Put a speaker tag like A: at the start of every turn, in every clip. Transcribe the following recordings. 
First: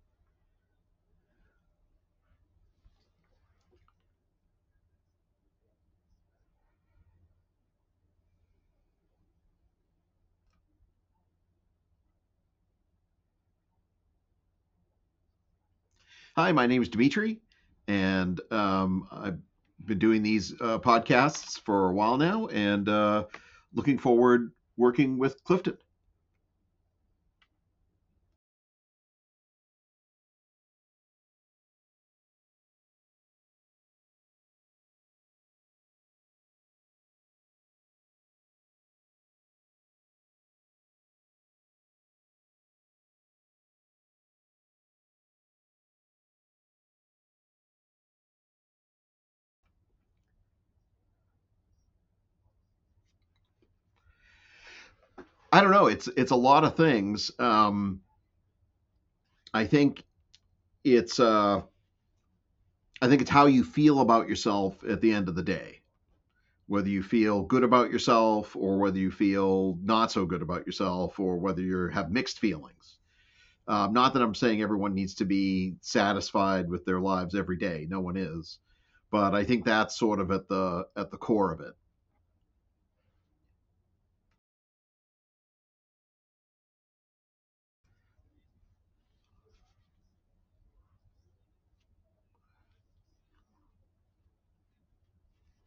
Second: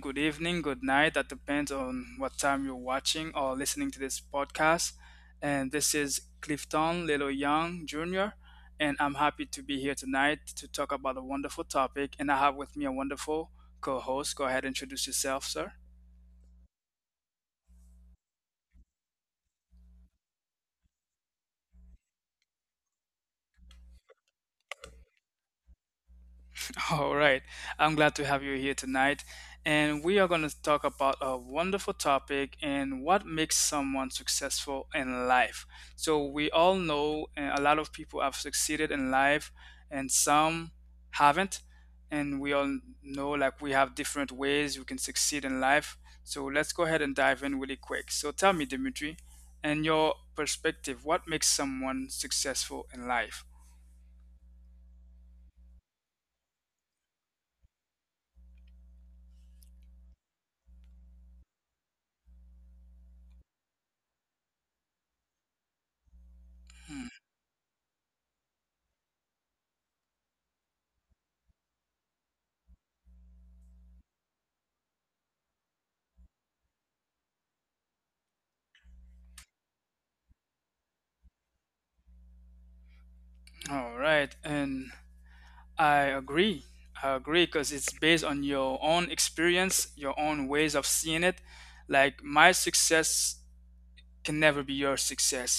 A: good evening, good night. That depends on what time you're watching or listening to this podcast. And this is Clifton Lelo Young Jr. And I'm happy to be here tonight to talk about a wonderful topic. And I have with me a wonderful co host. Go ahead and introduce yourself, sir.
B: Hi, my name is Dimitri, and I've been doing these podcasts for a while now, and looking forward working with Clifton.
A: All right. I'm glad to have you here tonight. And we are going to talk about a wonderful topic and what makes someone successful in life. So, we all know a lot of people have succeeded in life and some haven't. And we all know, like, we have different ways we can succeed in life. So let's go ahead and dive in really quick. So tell me, Dimitri, and your perspective, what makes someone successful in life?
B: I don't know; it's a lot of things. I think it's uh, I think it's how you feel about yourself at the end of the day, whether you
A: Hmm.
B: feel good about yourself or whether you feel not so good about yourself, or whether you have mixed feelings. Not that I'm saying everyone needs to be satisfied with their lives every day. No one is, but I think that's sort of at the core of it.
A: All right. And I agree. I agree, because it's based on your own experience, your own ways of seeing it. Like, my success can never be your success.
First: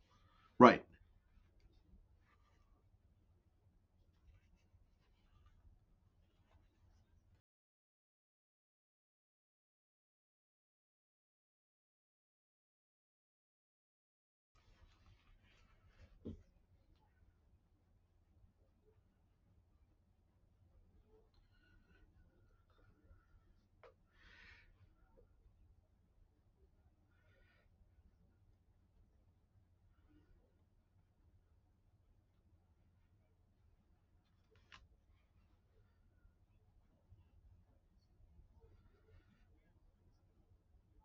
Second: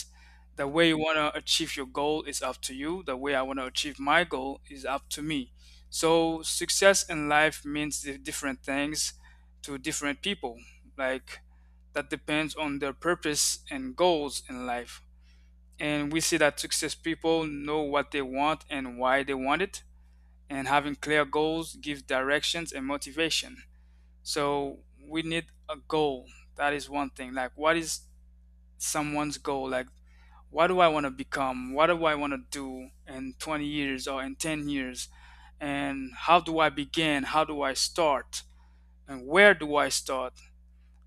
A: The
B: Right.
A: way you want to achieve your goal is up to you. The way I want to achieve my goal is up to me. So success in life means different things to different people. Like, that depends on their purpose and goals in life. And we see that success people know what they want and why they want it, and having clear goals give directions and motivation. So we need a goal. That is one thing, like, what is someone's goal, like, what do I want to become, what do I want to do in 20 years or in 10 years, and how do I begin, how do I start, and where do I start,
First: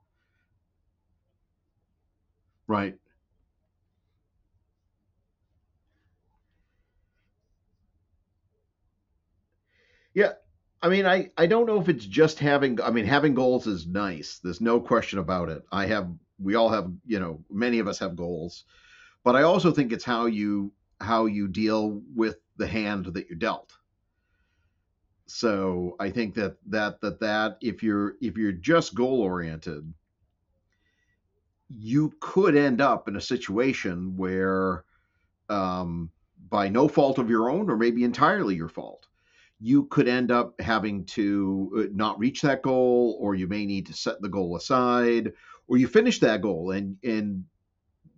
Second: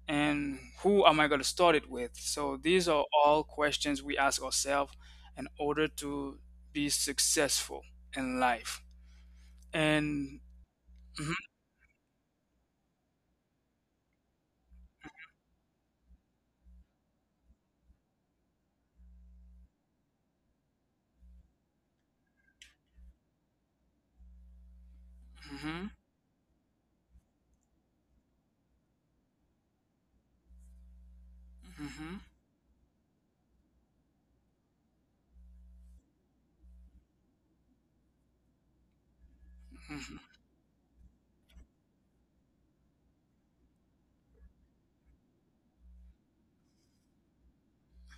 A: and who am I going to start it with? So these
B: Right.
A: are all questions we ask ourselves in order to be successful in life.
B: Yeah.
A: And
B: I mean, I
A: Mhm,
B: I don't know if it's just having. I mean, having goals is nice. There's no question about it. I have. We all have. You know, many of us have goals, but I also think it's how you deal with the hand that you're dealt.
A: mhm.
B: So I think that if you're just goal oriented, you
A: Mhm,
B: could end up in a situation where, um, by no fault of your own, or maybe entirely your fault, you could
A: mhm,
B: end up having to not reach that goal, or you may need to set the goal aside, or you finish that goal and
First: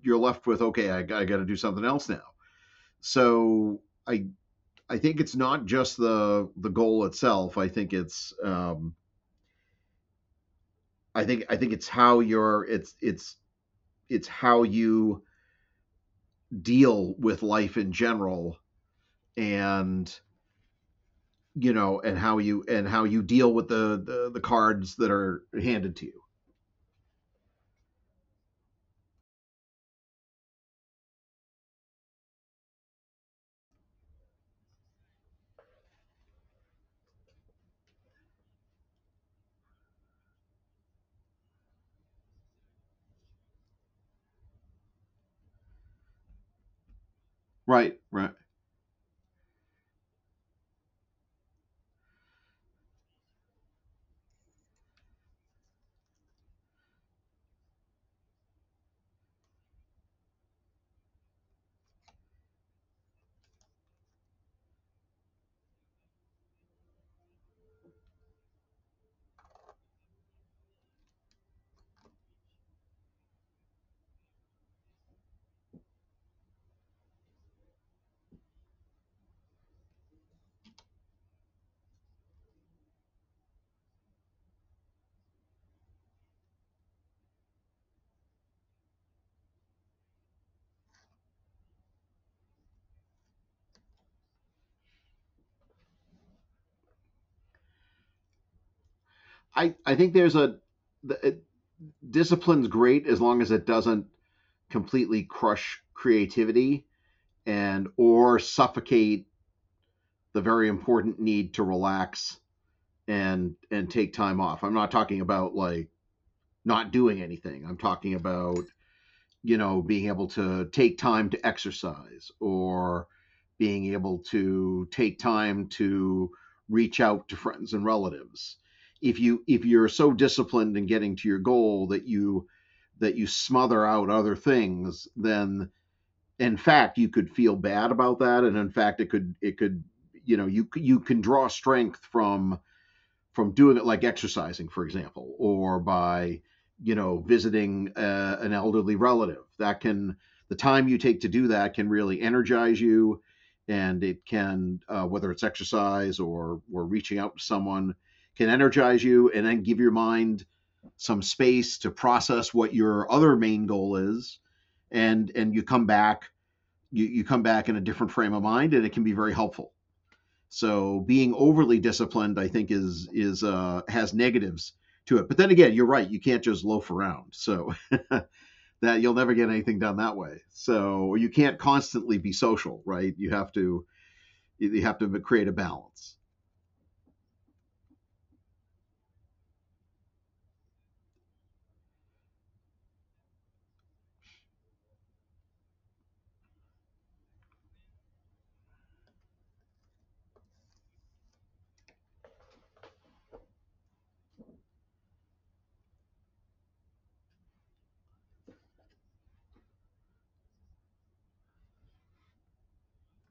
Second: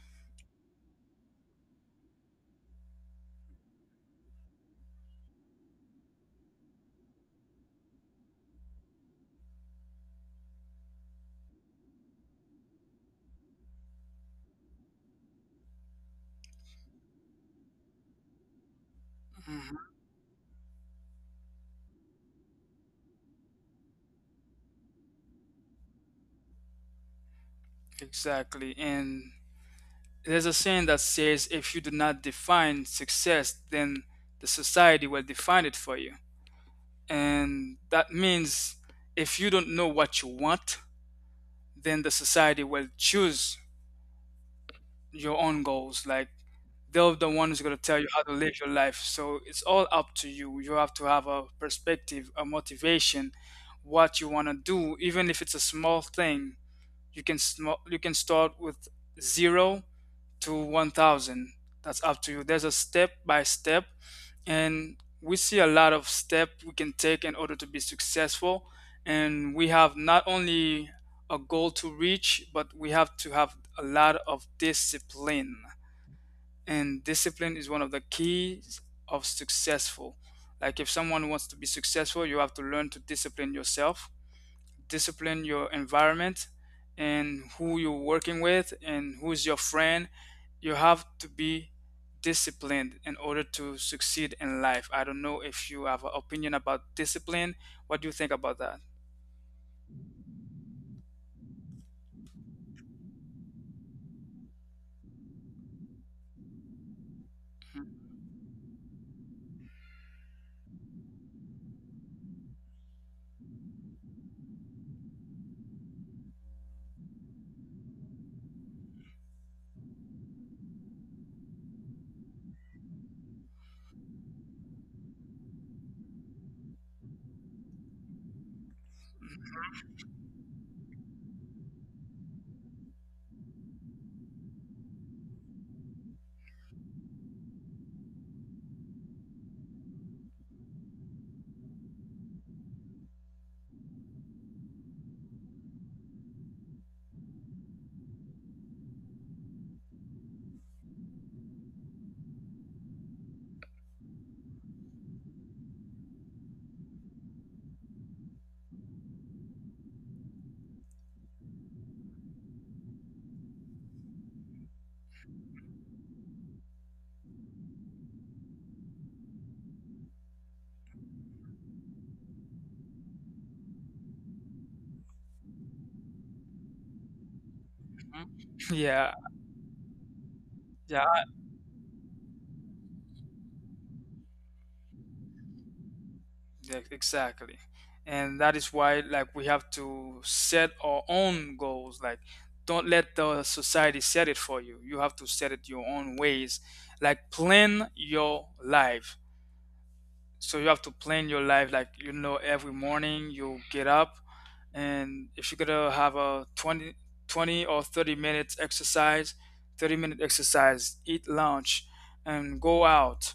B: you're left with okay, I got to do something else now. So I I think it's not just the goal itself. I think it's I think it's how you're it's how you deal with life in general
A: mhm.
B: and and how you deal with the cards that are handed to you.
A: Exactly. And there's a saying that says if you do not define success, then the society will define it for you. And that means if you don't know what you want, then the society will choose your own goals. Like, they're the one who's going to tell
B: Right,
A: you how to
B: right.
A: live your life. So it's all up to you. You have to have a perspective, a motivation, what you want to do, even if it's a small thing. You can you can start with 0 to 1,000. That's up to you. There's a step by step, and we see a lot of step we can take in order to be successful. And we have not only a goal to reach, but we have to have a lot of discipline. And discipline is one of the keys of successful. Like, if someone wants to be successful, you have to learn to discipline yourself, discipline your environment and who you're working with and who's your friend. You have to be disciplined in order to succeed in life. I don't know if you have an opinion about discipline. What do you think about that?
B: I think there's the, it, discipline's great as long as it doesn't completely crush creativity and or suffocate the very important need to relax and take time off. I'm not talking about like not doing anything. I'm talking about you know, being able to take time to exercise or being able to take time to reach out to friends and relatives. If you if you're so disciplined in getting to your goal that you smother out other things, then in fact you could feel bad about that, and in fact it could you know you you can draw strength from doing it like exercising, for example, or by you know visiting an elderly relative. That can the time you take to do that can really energize you, and it can whether it's exercise or reaching out to someone can energize you and then give your mind some space to process what your other main goal is, and you come back. You come back in a different frame of mind and it can be very helpful. So being overly disciplined, I think, is has negatives to it. But then again, you're right. You can't just loaf around. So
A: Mhm.
B: that you'll
A: Yeah,
B: never get anything done that way.
A: yeah,
B: So you can't constantly be social, right? You have to create a balance,
A: yeah, exactly. And that is why, like, we have to set our own goals. Like, don't let the society set it for you. You have to set it your own ways. Like, plan your life. So you have to plan your life, like, you know, every morning you get up, and if you're gonna have a 20 or 30 minutes exercise, 30-minute exercise, eat lunch and go out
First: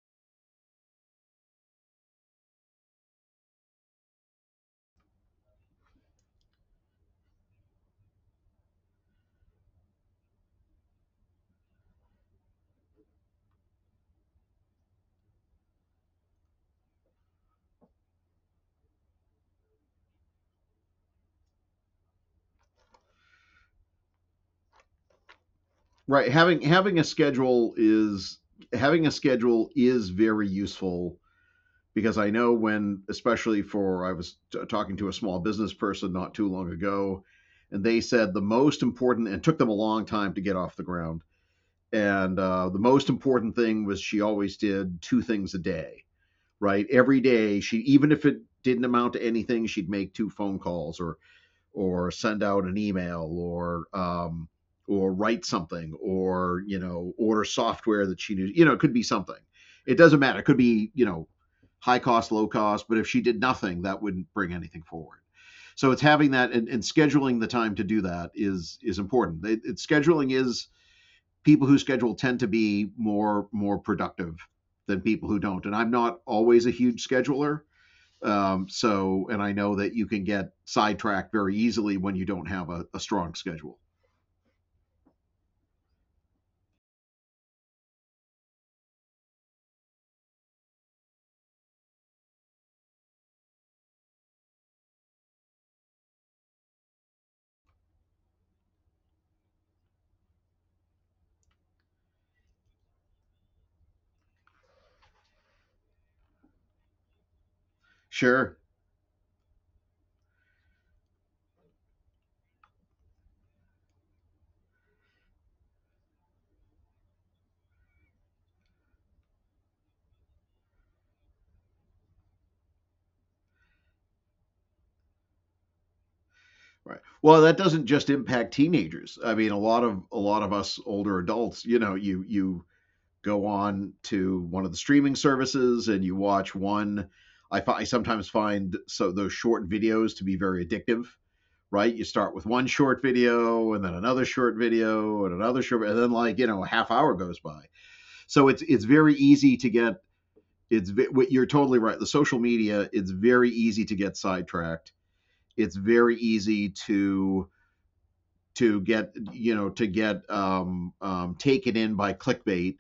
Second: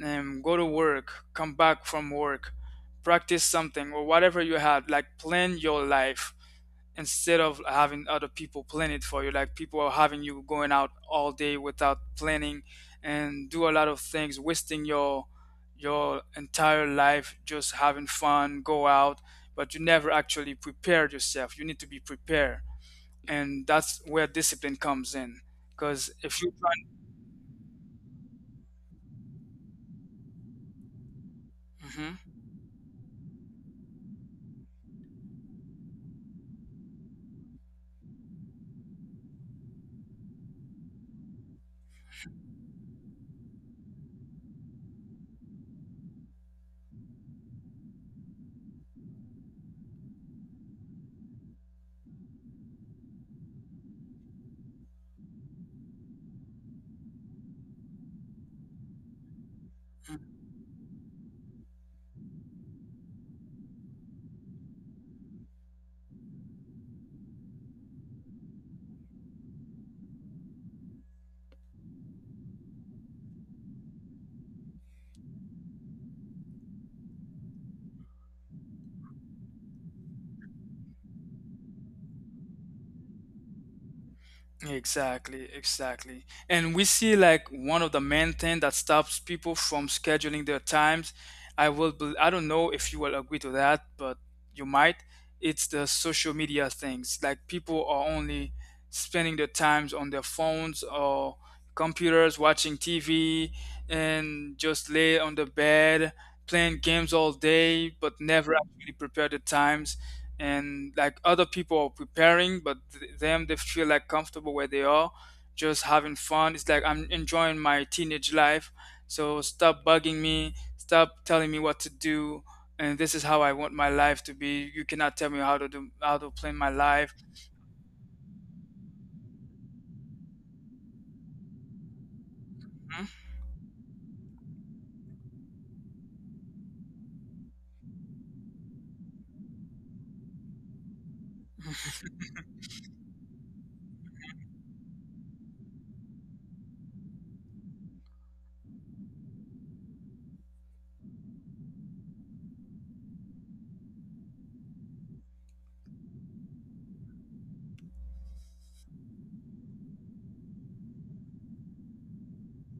A: and go to work, come back from work, practice something or whatever you have. Like, plan your life instead of having other people plan it for you. Like, people are having you going out all day without planning and do a lot of things, wasting your entire life just having fun, go out, but you never actually prepared yourself. You need to be prepared, and that's where discipline comes in. Because
B: right?
A: if you
B: Having
A: try.
B: having a schedule is having a schedule is very useful because
A: Mhm.
B: I know when, especially for I was talking to a small business person not too long ago, and they said the most important and took them a long time to get off the ground. And the most important thing was she always did two things a day, right? Every day, she even if it didn't amount to anything, she'd make two phone calls or send out an email or write something or you know order software that she knew. You know, it could be something. It doesn't matter. It could be you know high cost, low cost. But if she did nothing, that wouldn't bring anything forward. So it's having that and scheduling the time to do that is important. Scheduling is people who schedule tend to be more productive than people who don't. And I'm not always a huge scheduler. So, and I know that you can get sidetracked very easily when you don't have a strong schedule.
A: Exactly, exactly. And we see, like, one of the main thing that stops people from scheduling their times. I will I don't know if you will agree to that, but you might. It's the social media things. Like, people are only spending their times on their phones or computers, watching TV and just lay on the bed playing games all day, but never
B: Sure.
A: actually prepare the times. And like other people are preparing, but them, they feel like comfortable where they are, just having fun. It's like, I'm enjoying my teenage life, so stop bugging me, stop telling me what to do, and this is how I want my life to be. You cannot tell me how to do, how to plan my
B: Right.
A: life.
B: Well, that doesn't just impact teenagers. I mean, a lot of us older adults, you know, you
A: Mhm.
B: go on to one of the streaming services and you watch one. I sometimes find so those short videos to be very addictive, right? You start with one short video and then another short video and another short, and then like you know a half hour goes by. So it's very easy to get it's you're totally right. The social media it's very easy to get sidetracked. It's very easy to get you know to get taken in by clickbait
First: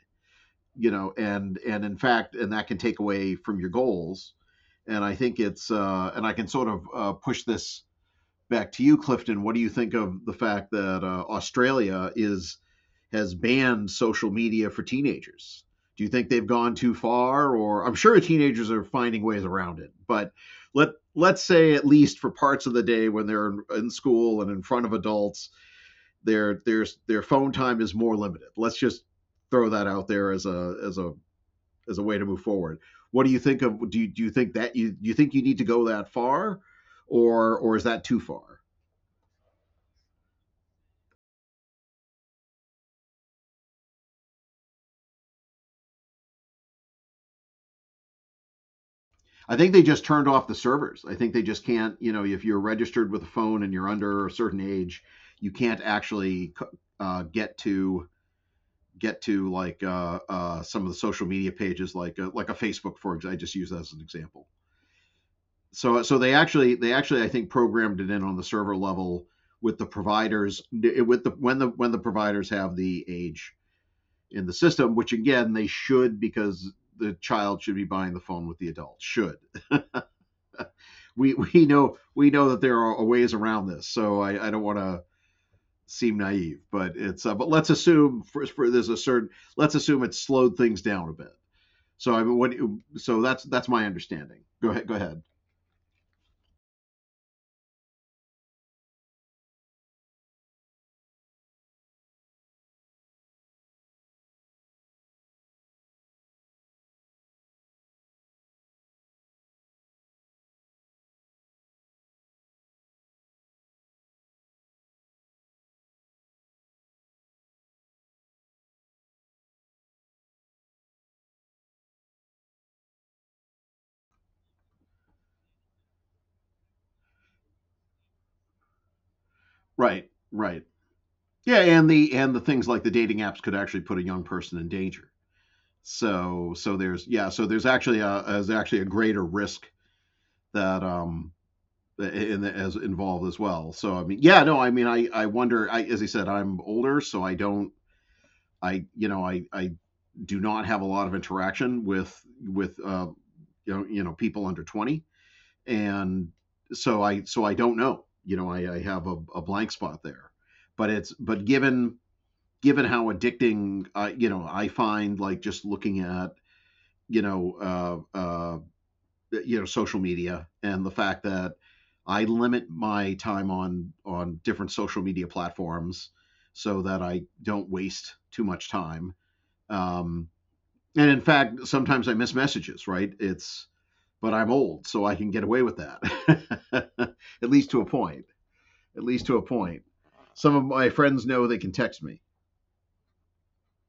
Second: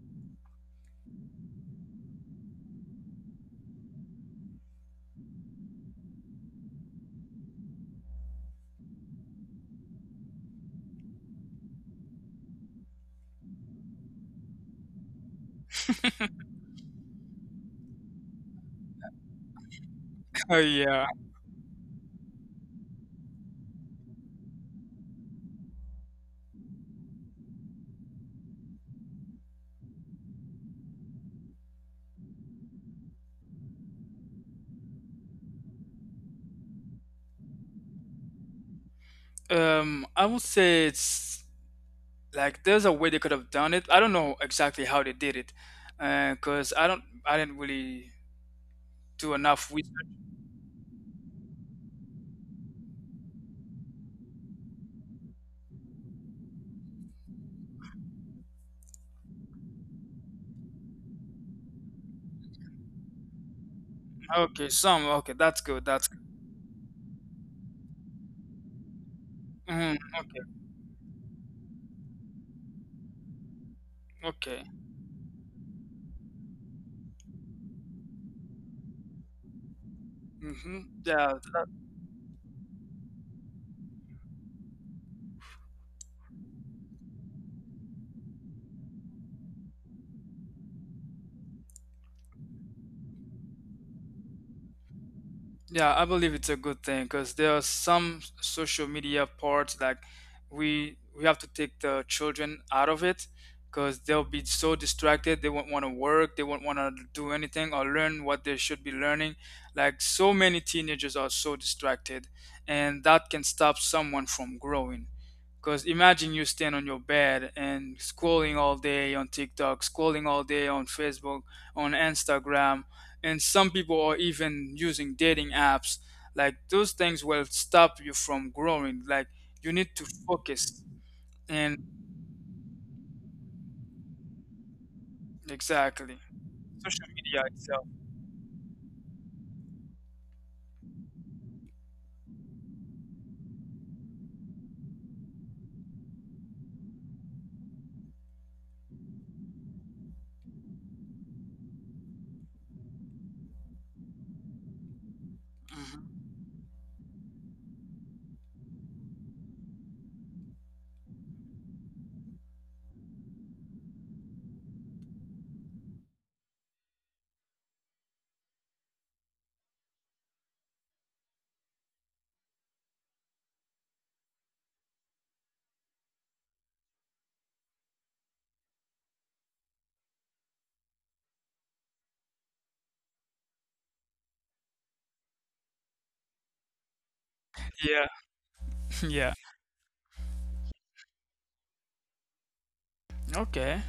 B: you know, and in fact, and that can take away from your goals. And I think it's and I can sort of push this back to you, Clifton. What do you think of the fact that Australia is has banned social media for teenagers? Do you think they've gone too far, or I'm sure teenagers are finding ways around it, but
A: Oh,
B: let
A: yeah.
B: let's say at least for parts of the day when they're in school and in front of adults, their phone time is more limited. Let's just throw that out there as a as a way to move forward. What do you think of? Do you think that you do you think you need to go that far, or is that too far?
A: I would say it's, like, there's a way they could have done it. I don't know exactly how they did it, because I don't, I didn't really do
B: I think
A: enough
B: they
A: with.
B: just turned off the servers. I think they just can't. You know, if you're registered with a phone and you're under a certain age, you can't actually uh, get to get to like some of the social media pages, like a Facebook, for example. I just use that as an example.
A: Okay, some, okay, that's good,
B: So
A: that's
B: so they actually I think programmed it in on the server level with the
A: good.
B: providers with the when the providers have the age in the
A: Okay.
B: system, which again they should because the child should be buying the phone with the adult. Should
A: Mm-hmm.
B: we
A: Yeah,
B: we know that there are ways around this, so I don't want to seem naive, but it's but let's assume for there's a certain let's assume it slowed things down a bit. So I mean, what so that's my understanding. Go ahead, go ahead.
A: yeah, I believe it's a good thing, because there are some social media parts like, we have to take the children out of it because they'll be so distracted. They won't want to work. They won't want to do anything or learn what they should be learning. Like, so many teenagers are so distracted, and that can stop someone from growing. Because imagine you stand on your bed and scrolling all day on TikTok, scrolling all day on Facebook, on Instagram, and some people are even using dating apps. Like, those things will stop you from growing. Like, you need to
B: Right, right.
A: focus.
B: Yeah,
A: And
B: and the things like the dating apps could actually put a young person in danger.
A: exactly,
B: So so
A: social
B: there's yeah
A: media
B: so there's
A: itself.
B: actually a greater risk that in the, as involved as well. So I mean, yeah, no, I mean, I wonder. I, as I said, I'm older, so I don't. I you know I do not have a lot of interaction with you know people under 20,
A: Mhm.
B: and so I don't know. You know, I have a blank spot there, but it's but given given how addicting you know I find like just looking at you know uh, uh, you know social media and the fact that I limit my time on different social media platforms so that I don't waste too much time. Um, and in fact, sometimes I miss messages. Right? It's but I'm old, so I can get away with that. at least to a
A: Yeah,
B: point. At least
A: yeah.
B: to a point. Some of my friends know they can text me.
A: Okay.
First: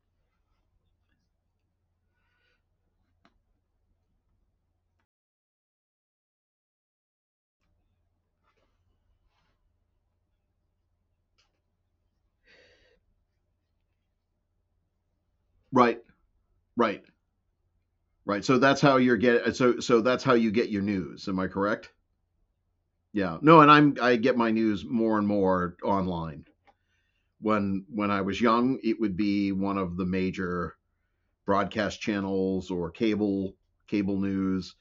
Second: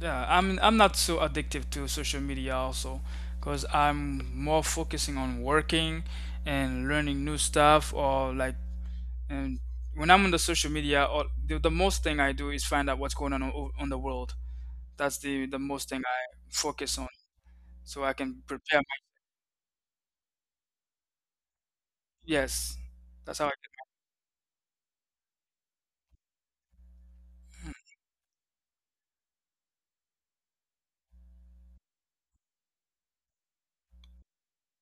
A: Yeah, I'm not so addictive to social media also, because I'm more focusing on working and learning new stuff or like. And when I'm on the social media, all the most thing I do is find out what's going on on the world. That's the most thing
B: Right.
A: I focus
B: Right.
A: on, so I can
B: Right. So
A: prepare
B: that's how
A: my.
B: you're get. So so that's how you get your news. Am I correct?
A: Yes, that's
B: Yeah.
A: how I.
B: No, and I get my news more and more online. When I was young, it would be one of the major broadcast channels or cable news,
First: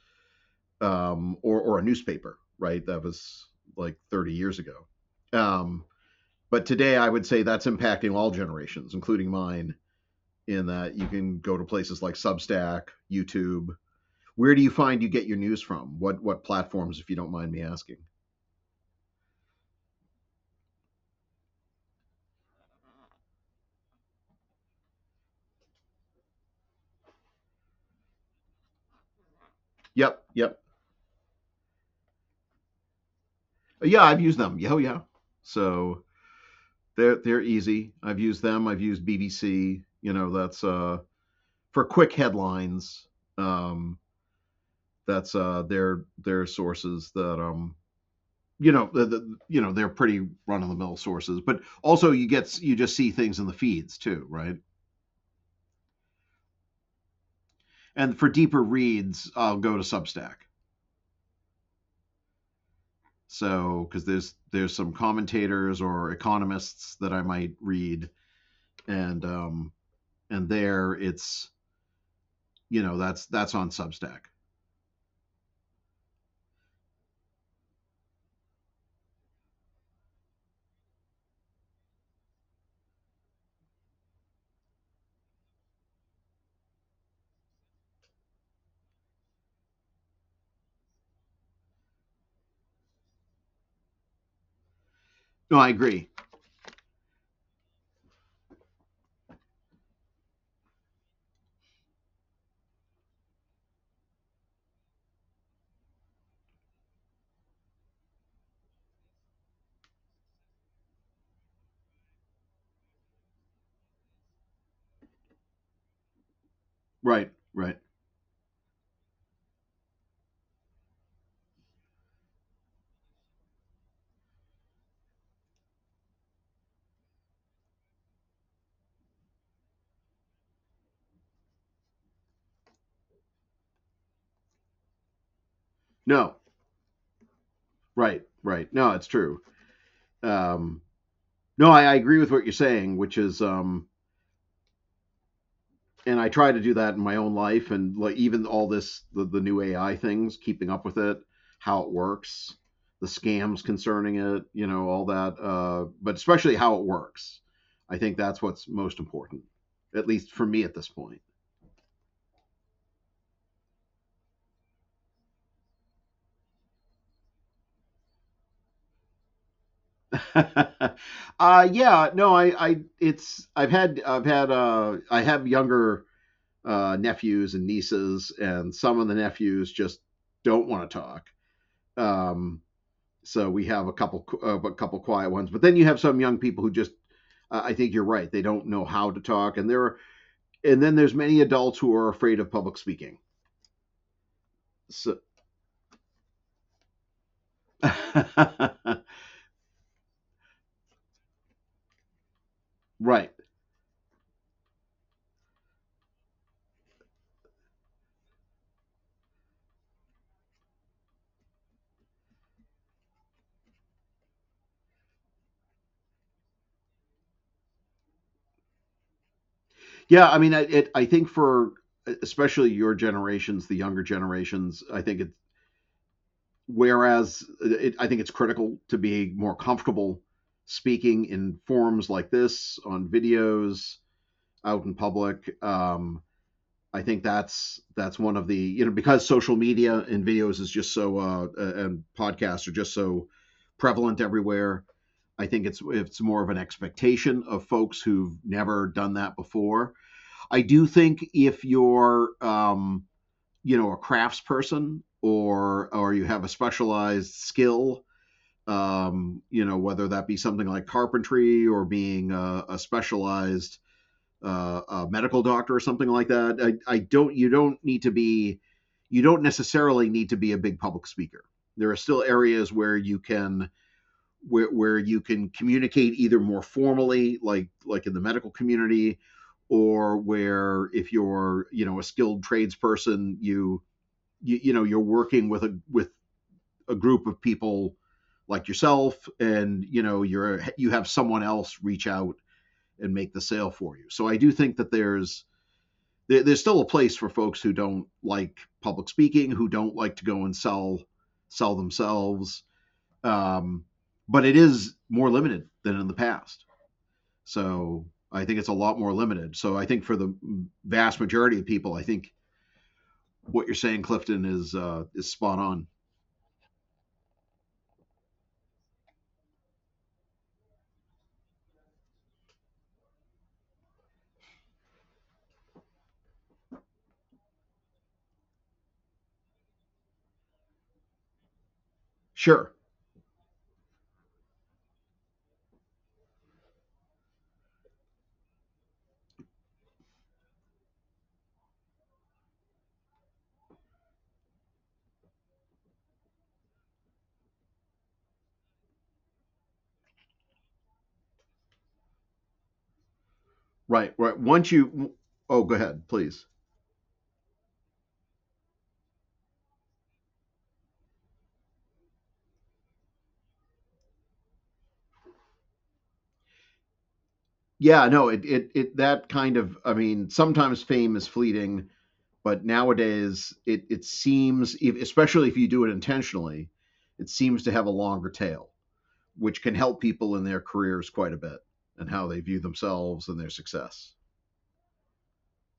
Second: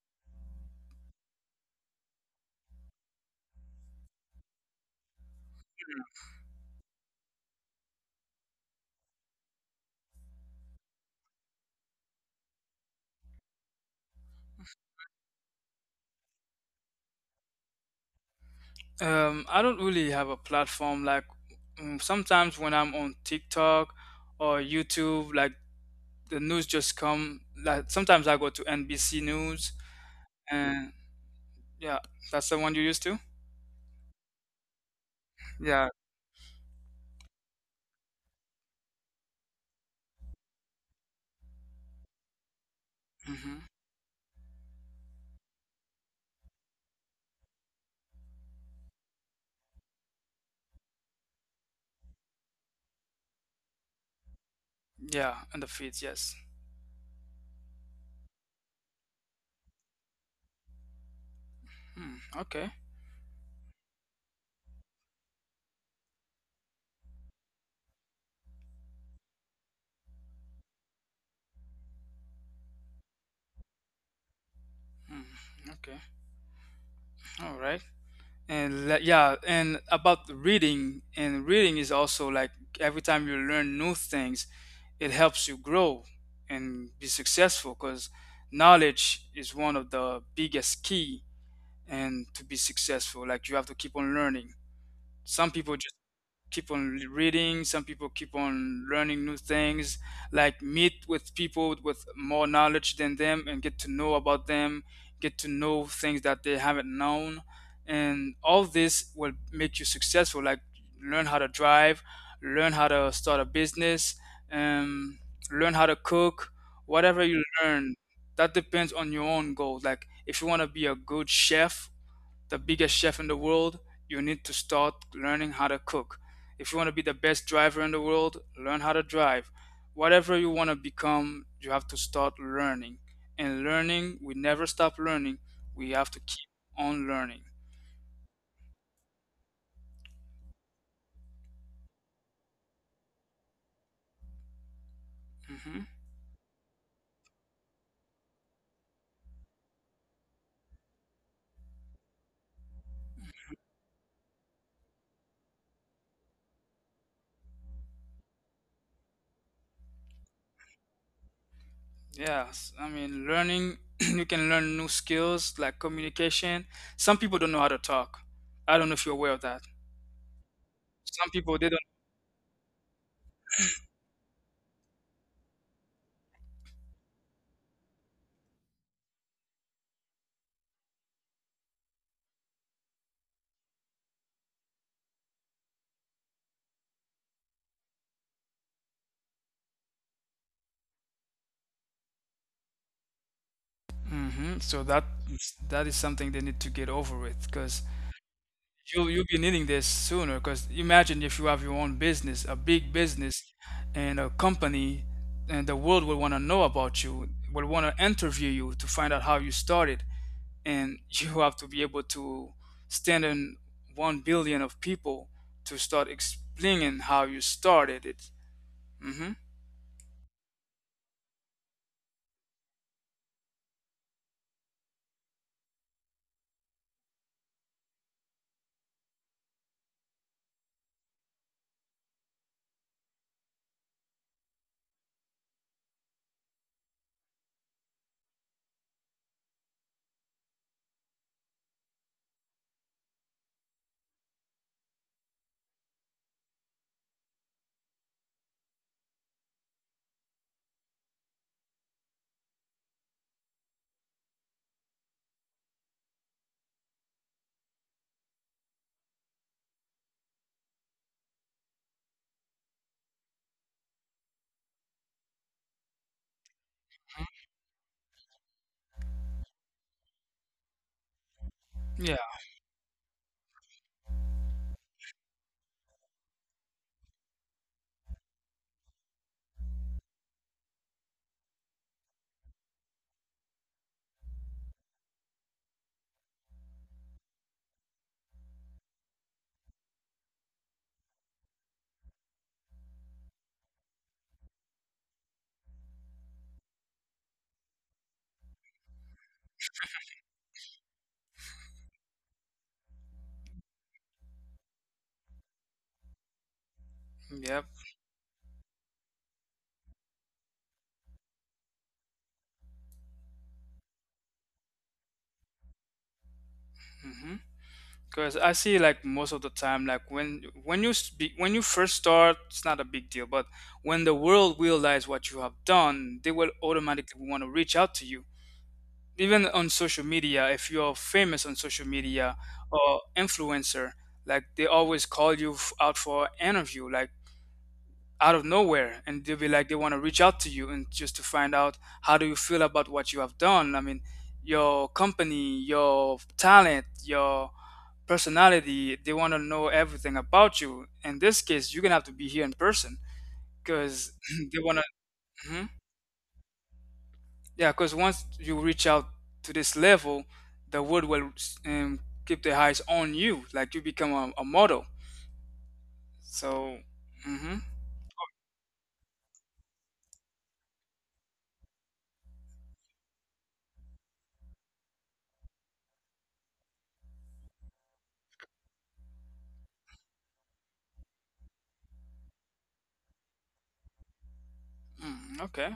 B: or a newspaper, right? That was like 30 years ago. Um, but today I would say that's impacting all generations, including mine, in that you can go to places like Substack, YouTube. Where do you find you get your news from? What platforms if you don't mind me asking?
A: Can, I don't really have a platform, like, mm, sometimes when I'm on TikTok or YouTube, like, the news just come. Like, sometimes I go to NBC News,
B: Yep, yep.
A: and yeah, that's the one you used to.
B: Yeah, I've used them. Yeah, oh, yeah.
A: Yeah.
B: So they're easy. I've used them. I've used BBC. You know, that's for quick headlines.
A: Hmm.
B: Um, that's their sources that you know, you know, they're pretty run of the mill sources. But also, you get you just see things in the feeds too, right?
A: Yeah, and the feeds, yes.
B: And for deeper reads, I'll go to Substack.
A: Hmm, okay.
B: So because there's some commentators or economists that I might read, and um, and there it's, you know, that's on substack.
A: Hmm, okay, all right. And yeah, and about the reading. And reading is also, like, every time you learn new things, it helps you grow and be successful, because knowledge is one of the biggest key, and to be successful, like, you have to keep on learning. Some
B: No, I
A: people just
B: agree.
A: keep on reading, some people keep on learning new things, like meet with people with more knowledge than them and get to know about them, get to know things that they haven't known. And all this will make you successful, like, learn how to drive, learn how to start a business, um, learn how to cook, whatever
B: Right,
A: you
B: right.
A: learn, that depends on your own goals. Like, if you want to be a good chef, the biggest chef in the world, you need to start learning how to cook. If you want to be the best driver in the world, learn how to drive. Whatever you want to become, you have to start learning. And learning, we never stop learning. We have to
B: No,
A: keep on learning.
B: right, right. No, it's true. um no I, I agree with what you're saying, which is
A: Hmm.
B: and I try to do that in my own life, and like even all this, the new AI things, keeping up with it, how it works, the scams concerning it, you know, all that, but especially how it works. I think that's what's most important, at least for me at this point.
A: Yes, I mean, learning, you can learn new skills like communication. Some people don't know how to talk. I don't know if you're aware of that. Some people, they don't.
B: Yeah, no, I've had, I have younger nephews and nieces, and some of the nephews just don't want to talk. um so we have a couple, a couple quiet ones, but then you have some young people who just, I think you're right, they don't know how to talk. And there are, and then there's many adults who are afraid of public speaking.
A: Hmm. So that,
B: So.
A: that is something they need to get over with, because you'll be needing this sooner. Because imagine if you have your own business, a big
B: Right.
A: business, and a company, and the world will want to know about you, will want to interview you to find out how you started, and you have to be able to stand in 1 billion of people to start explaining how you started it. Mm-hmm.
B: Yeah, I mean, I think for, especially your generations, the younger generations, I think it, I think it's critical to be more comfortable speaking in forums like this, on videos, out in public. I think that's one of the, you know, because social media and videos is just so and podcasts are just so prevalent everywhere. I think it's more of an expectation of folks who've never done that before. I do think if you're you know, a crafts person, or you have a specialized skill, you know, whether that be something like carpentry, or being a specialized, a medical doctor or something like that. I don't, you don't need to be, you don't necessarily need to be a big public speaker. There are
A: Yeah.
B: still areas where you can communicate either more formally, like in the medical community, or where if you're, you know, a skilled tradesperson, you, you know, you're working with a group of people like yourself, and you know, you're, you have someone else reach out and make the sale for you. So I do think that there's still a place for folks who don't like public speaking, who don't like to go and sell, sell themselves. um, but it is more limited than in the past.
A: Yep.
B: So I think it's a lot more limited. So I think for the vast majority of people, I think what you're saying, Clifton, is spot on.
A: Hmm. Because I see, like, most of the time, like, when you speak, when you first start, it's not a big deal. But when the world realize what you have done, they will automatically want to reach out to you. Even on social media, if you're famous on social media
B: Sure.
A: or influencer, like they always call you out for an interview, like out of nowhere, and they'll be like, they want to reach out to you and just to find out how do you feel about what you have done. I mean, your company, your talent, your personality, they want to know everything about you. In this case, you're gonna have to be here in person,
B: Right,
A: because
B: right.
A: they
B: Once
A: want
B: you,
A: to.
B: oh,
A: Hmm.
B: go ahead, please.
A: Yeah, because once you reach out to this level, the world will, um, keep their eyes on you, like, you become a model. So, mm-hmm.
B: Yeah, no, that kind of, I mean, sometimes fame is fleeting, but nowadays it seems, especially if you do it intentionally, it seems to have a longer tail, which can help people in their careers quite a bit, and how they view themselves and their success.
A: Mm, okay.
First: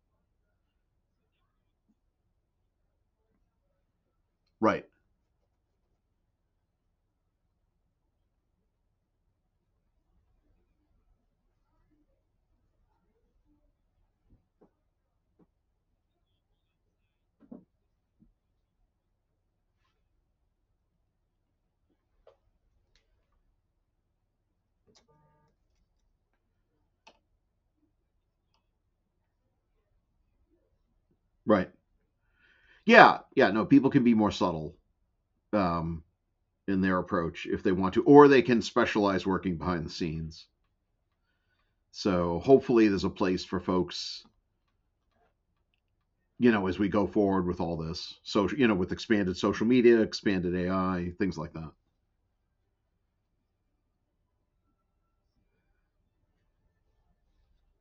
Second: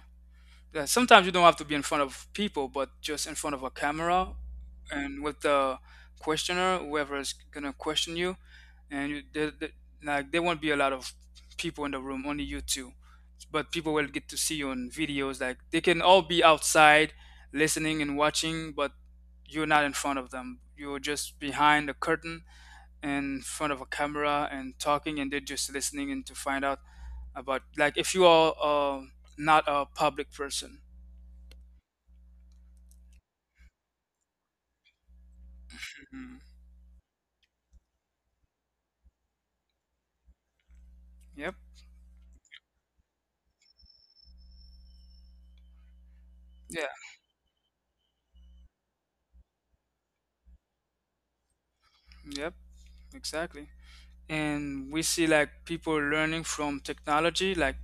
A: Sometimes you don't have to be in front of people, but just in front of a camera
B: Right,
A: and with the questioner, whoever's gonna question you, and like there won't be a lot of people in the room, only you two. But people will get to see you on videos. Like they can all be outside, listening and watching, but you're not in front of them. You're just behind the curtain in front of a camera and talking, and they're just listening and to find out about like if you are not a public person.
B: right. Yeah, yeah, no, people can be more subtle, um,
A: Mm.
B: in their approach if they want to, or they can specialize working behind the scenes.
A: Yep.
B: So hopefully there's a place for folks, you know, as
A: Yeah.
B: we go forward with all this, so you know, with expanded social media, expanded AI, things like that.
A: Yep. Exactly. And we see like people learning from technology, like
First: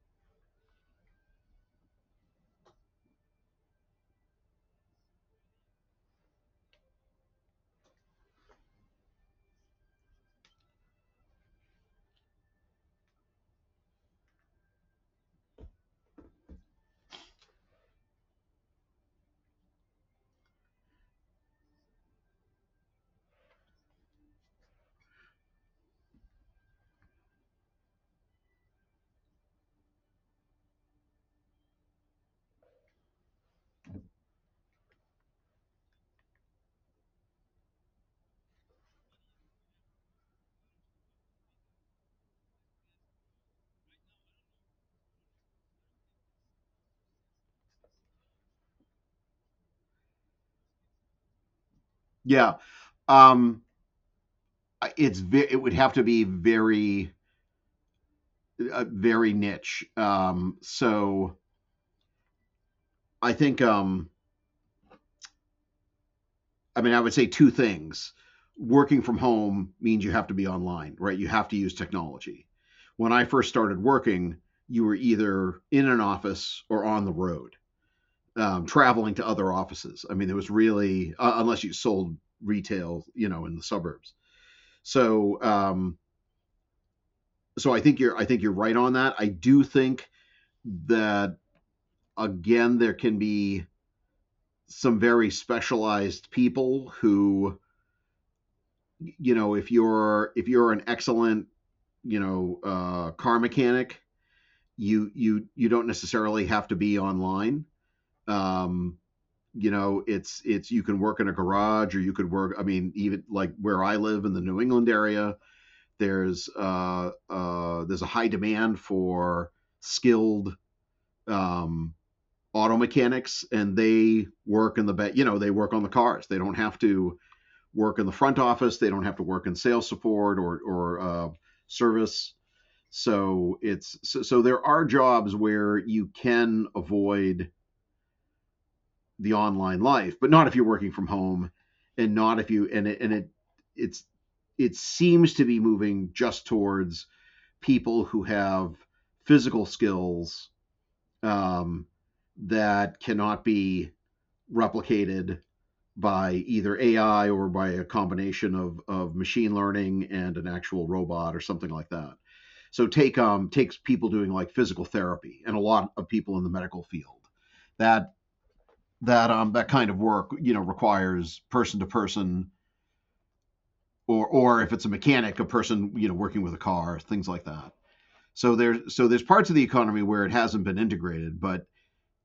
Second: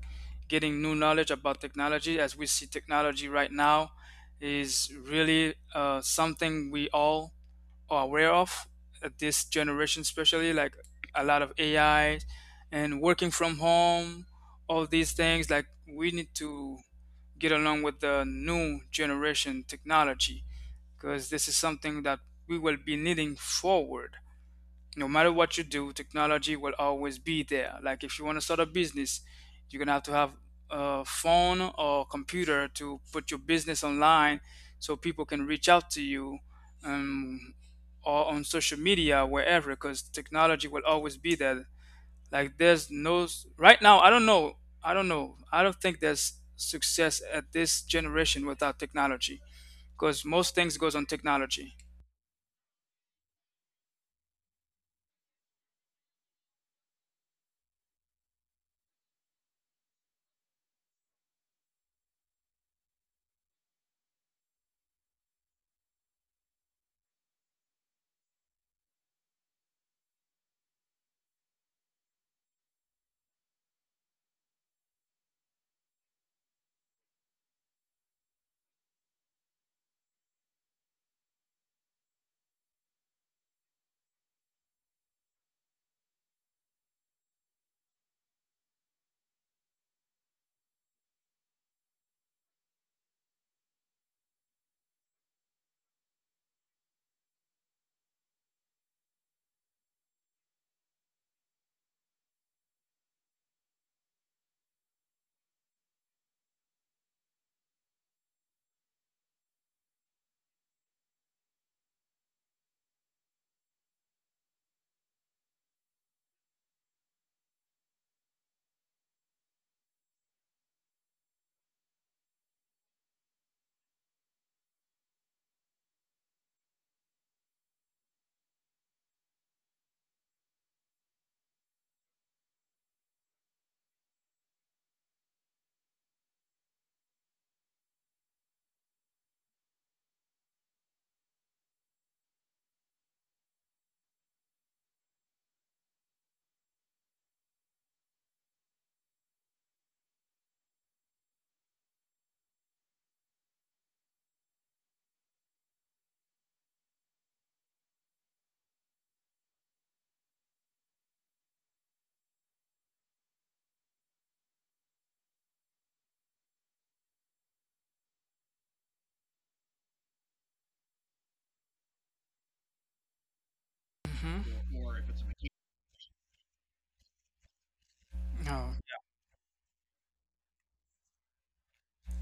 A: getting new knowledge about technology. As we see technology right now is really something we all are aware of. This generation, especially, like a lot of AI and working from home, all these things. Like we need to get along with the new generation technology, because this is something that we will be needing forward. No matter what you do, technology will always be there. Like if you want to start a business, you're gonna have to have a phone or computer to put your business online, so people can reach out to you, um, or on social media wherever, because technology will always be there. Like there's no s- Right now, I don't know. I don't think there's success at this generation without technology, because most things goes on technology.
B: Yeah, um, it's, it would have to be very, very niche. So I think, I mean, I would say two things. Working from home means you have to be online, right? You have to use technology. When I first started working, you were either in an office or on the road, traveling to other offices. I mean, there was really, unless you sold retail, you know, in the suburbs. So I think you're, I think you're right on that. I do think that, again, there can be some very specialized people who, you know, if you're an excellent, you know, car mechanic, you you don't necessarily have to be online, um, you know, it's you can work in a garage, or you could work, I mean, even like where I live in the New England area, there's a high demand for skilled, um auto mechanics, and they work in the you know, they work on the cars, they don't have to work in the front office, they don't have to work in sales support, or service. So so there are jobs where you can avoid the online life, but not if you're working from home, and not if you, and it it's it seems to be moving just towards people who have physical skills, um, that cannot be replicated by either AI, or by a combination of machine learning and an actual robot or something like that. So take takes people doing like physical therapy, and a lot of people in the medical field. That that kind of work, you know, requires person to person, or
A: Hmm.
B: if it's a mechanic, a person, you know, working with a car, things like that. So there's, so there's parts of the economy where it hasn't been integrated, but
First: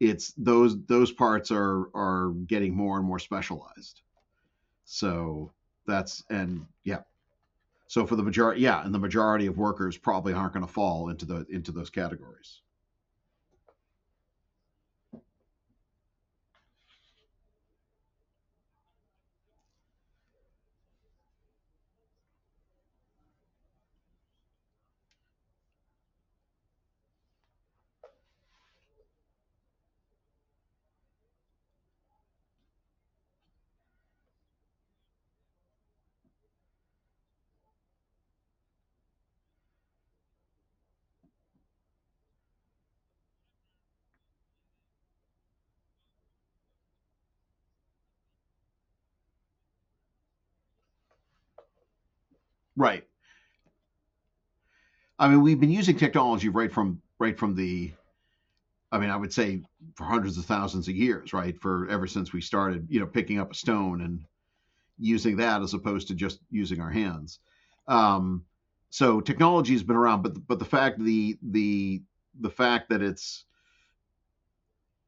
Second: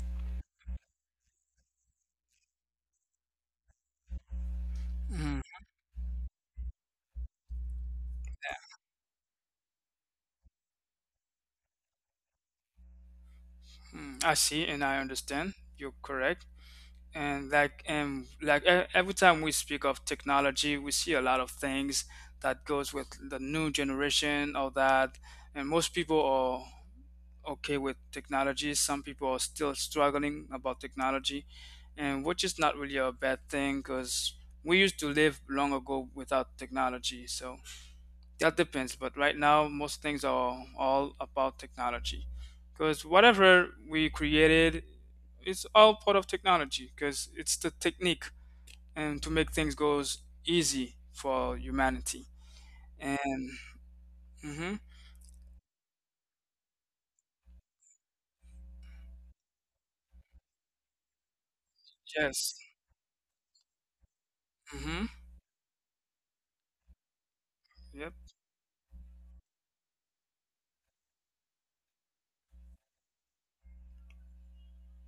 B: it's those, those parts are getting more and more specialized.
A: Oh.
B: So that's, and yeah, so for the majority, yeah, and the majority of workers probably aren't going to fall into the, into those categories.
A: Mm, I see and I understand. You're correct. Every time we speak of technology, we see a lot of things that goes with the new generation, all that. And most people are okay with technology. Some people are still struggling about technology, and which is not really a bad thing because we used to live long ago without technology. So that depends, but right now most things are all about technology, because whatever we created, it's all part of technology, because it's the technique and to make things goes easy for humanity.
B: Right.
A: And hmm.
B: I mean, we've been using technology right from, right from the, I mean, I would say for hundreds of thousands of years, right? For ever since we
A: Yes.
B: started, you know, picking up a stone and
A: Hmm.
B: using that as opposed to just using our hands.
A: Yep.
B: Um, so technology has been around, but the fact, the fact that it's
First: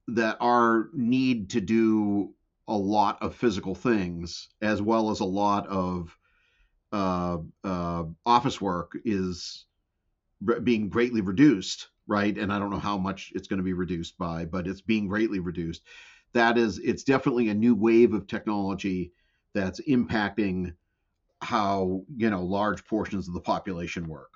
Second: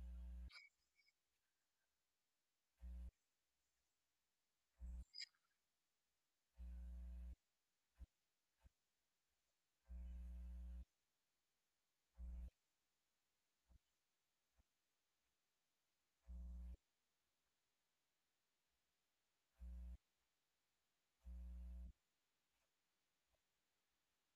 B: that our need to do a lot of physical things, as well as a lot of uh, office work, is being greatly reduced, right? And I don't know how much it's going to be reduced by, but it's being greatly reduced. That is, it's definitely a new wave of technology that's impacting how, you know, large portions of the population work,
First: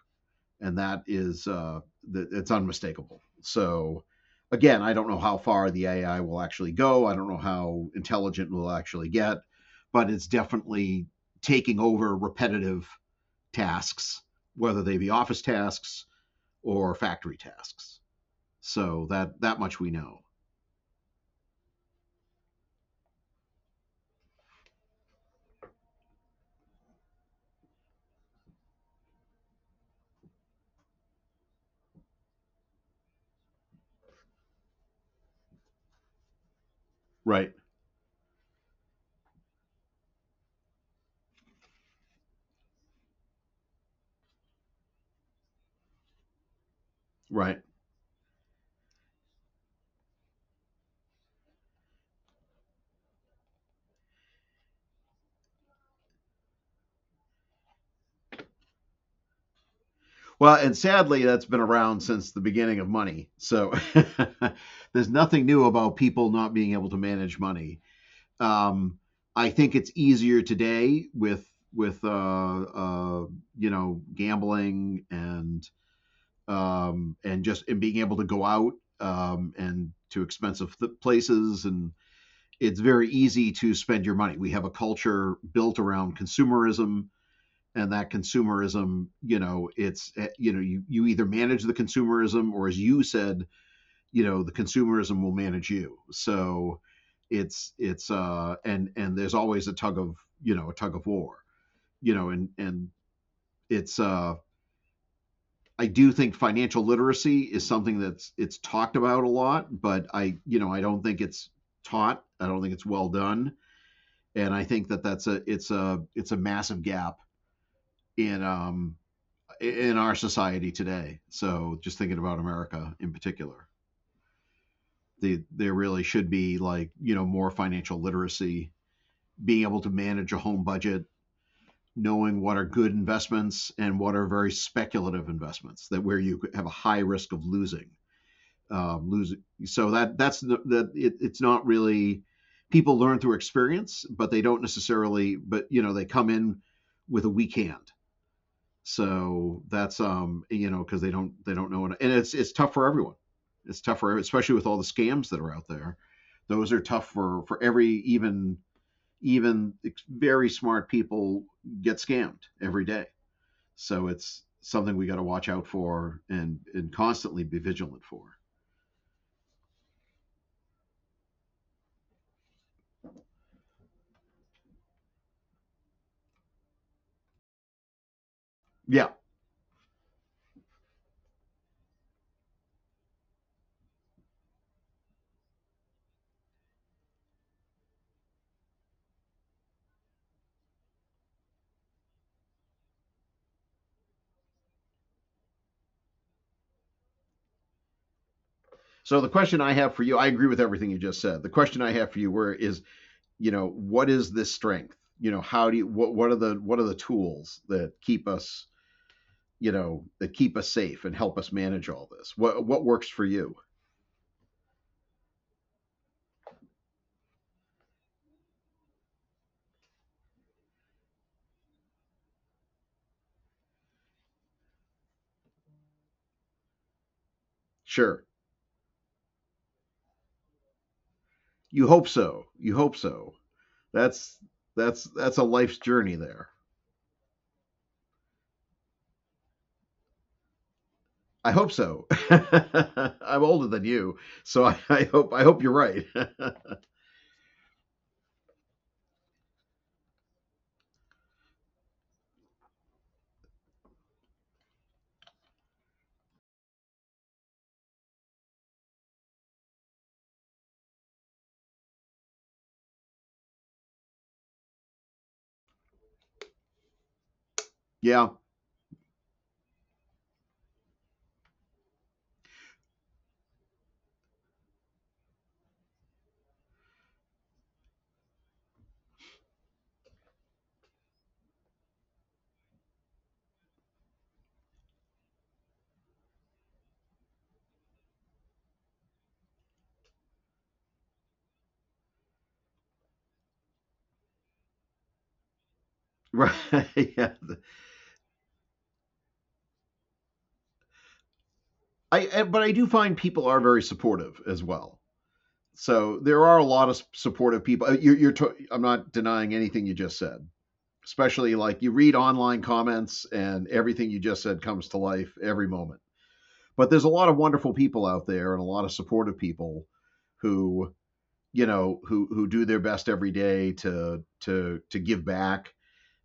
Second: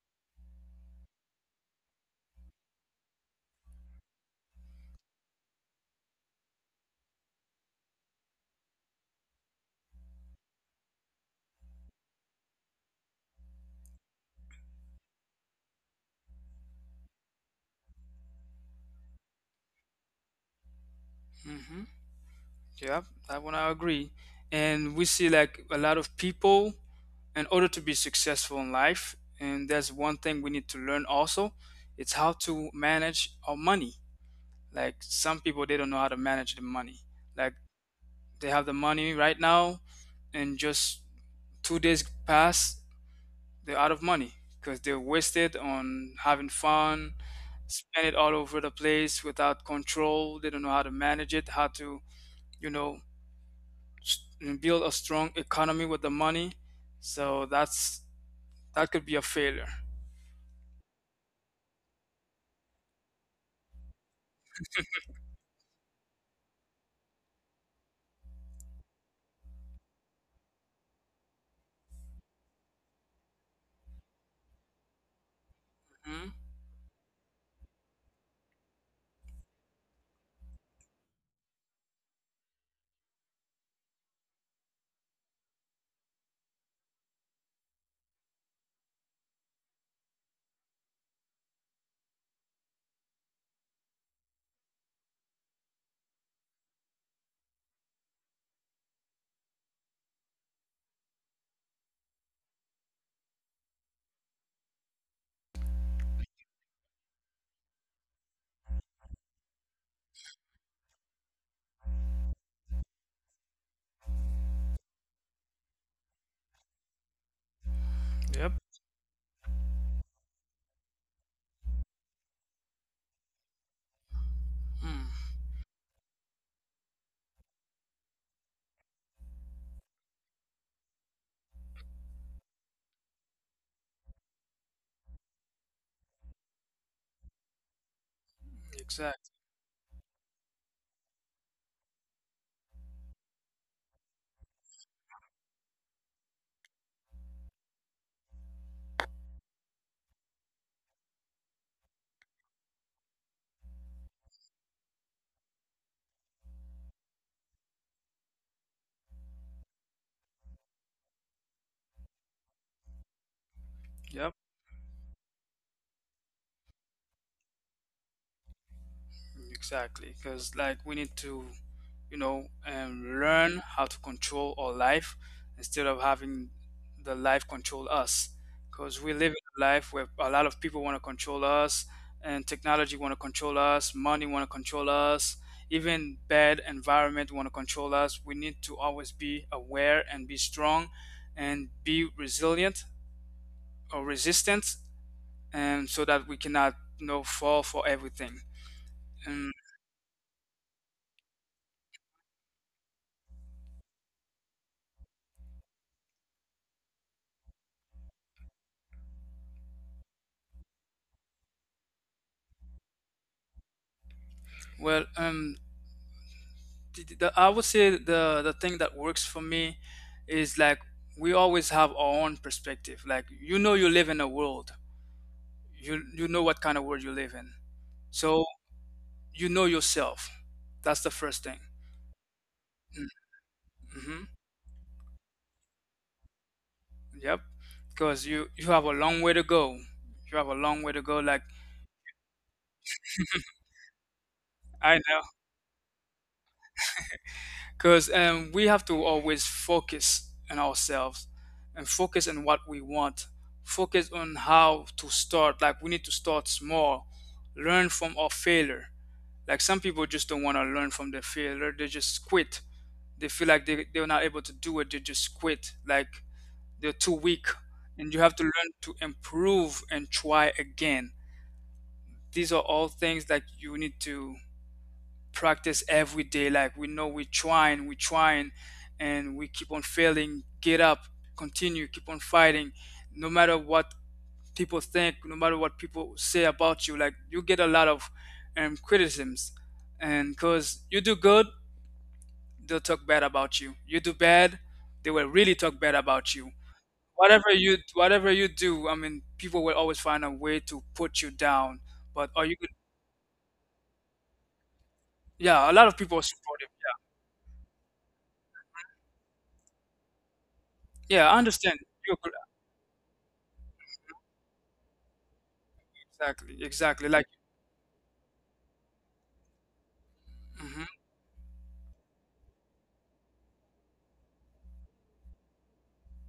B: and that is, that, it's unmistakable. So again, I don't know how far the AI will actually go, I don't know how intelligent we'll actually get, but it's definitely taking over repetitive tasks, whether they be office tasks or factory tasks. So that, that much we know.
A: Hmm, yep, that one I agree. And we see like a lot of people, in order to be successful in life, and that's one thing we need to learn also, it's how to manage our money. Like some people they don't know how to manage the money.
B: Right.
A: Like they have the money right now, and just two days pass, they're out of money, because they wasted on having fun,
B: Right.
A: spend it all over the place without control. They don't know how to manage it, how to, you know, s- build a strong economy with the money. So that's, that could be a failure.
B: Well, and sadly, that's been around since the beginning of money. So there's nothing new about people not being able to manage money. Um, I think it's easier today with you know, gambling
A: Hmm.
B: and just, and being able to go out, and to expensive places, and it's very easy to spend your money. We have a culture built around consumerism, and that consumerism, you know, it's you know, you either manage the consumerism, or as you said, you know, the consumerism will manage you. So it's and there's always a tug of, you know, a tug of war, you know, and it's I do think financial literacy is something that's, it's talked about a lot, but I, you know, I don't think it's taught. I don't think it's well done, and I think that that's a it's a it's a massive gap in
A: Yep.
B: um in our society today. So just thinking about America in particular,
A: Mm,
B: there really should be, like, you know, more financial literacy, being able to manage a home budget, knowing what are good investments and what are very speculative investments, that, where you have a high risk of losing.
A: exactly.
B: Losing. So that that's the, that it, it's not really, people learn through experience, but they don't necessarily, but you know, they come in with a weak hand. So that's, you know, because they don't know it. And it's tough for everyone. It's tough for, especially with all the scams that are out there. Those are tough for every, even even very smart people get scammed every day. So
A: Yep,
B: it's something we got to watch out for, and constantly be vigilant for.
A: exactly, because like we need to, you know, learn how to control our life instead of having the life control us. Because
B: Yeah.
A: we live in a life where a lot of people want to control us, and technology want to control us, money want to control us, even bad environment want to control us. We need to always be aware and be strong, and be resilient or resistant, and so that we cannot, you know, fall for everything.
B: So the
A: Um,
B: question I have for you, I agree with everything you just said. The question I have for you where is, you know, what is this strength? You know, how do you, what are the tools that keep us, you know, that keep us safe and help us manage all this, what works for you?
A: well, I would say the thing that works for me is like we always have our own perspective. Like you know you live in a world. You know what kind of world you live in.
B: Sure.
A: So you know yourself. That's the first thing.
B: You hope so, you hope
A: Mm.
B: so.
A: Mm-hmm.
B: That's that's that's a life's journey there.
A: Yep. Because you have a long way to go. You have a long way to go. Like
B: I hope so. I'm older than you. So
A: I
B: I
A: know.
B: hope, I hope you're right.
A: Because we have to always focus on ourselves and focus on what we want. Focus on how to start. Like we need to start small, learn from our failure. Like some people just don't want to learn from their failure. They just quit. They feel like they're not able to do it. They just quit. Like they're too weak. And you
B: Yeah.
A: have to learn to improve and try again. These are all things that you need to practice every day. Like we know we're trying, and we keep on failing. Get up, continue, keep on fighting, no matter what people think, no matter what people say about you. Like you get a lot of criticisms, and because you do good, they'll talk bad about you. You do bad, they will really talk bad about you.
B: Right. Yeah.
A: Whatever you do, I mean, people will always find a way to put you down. But are you good?
B: I do find people are very supportive as well.
A: Yeah, a lot of people
B: So
A: are
B: there are a
A: supportive.
B: lot of supportive people. You're, I'm not denying anything you just said,
A: Yeah, I
B: especially
A: understand.
B: like you
A: You.
B: read online comments and everything you just said comes to life every moment.
A: Exactly,
B: But there's
A: exactly.
B: a
A: Like,
B: lot of wonderful people out there and a lot of supportive people
A: hmm,
B: who, you know, who do their best every day to give back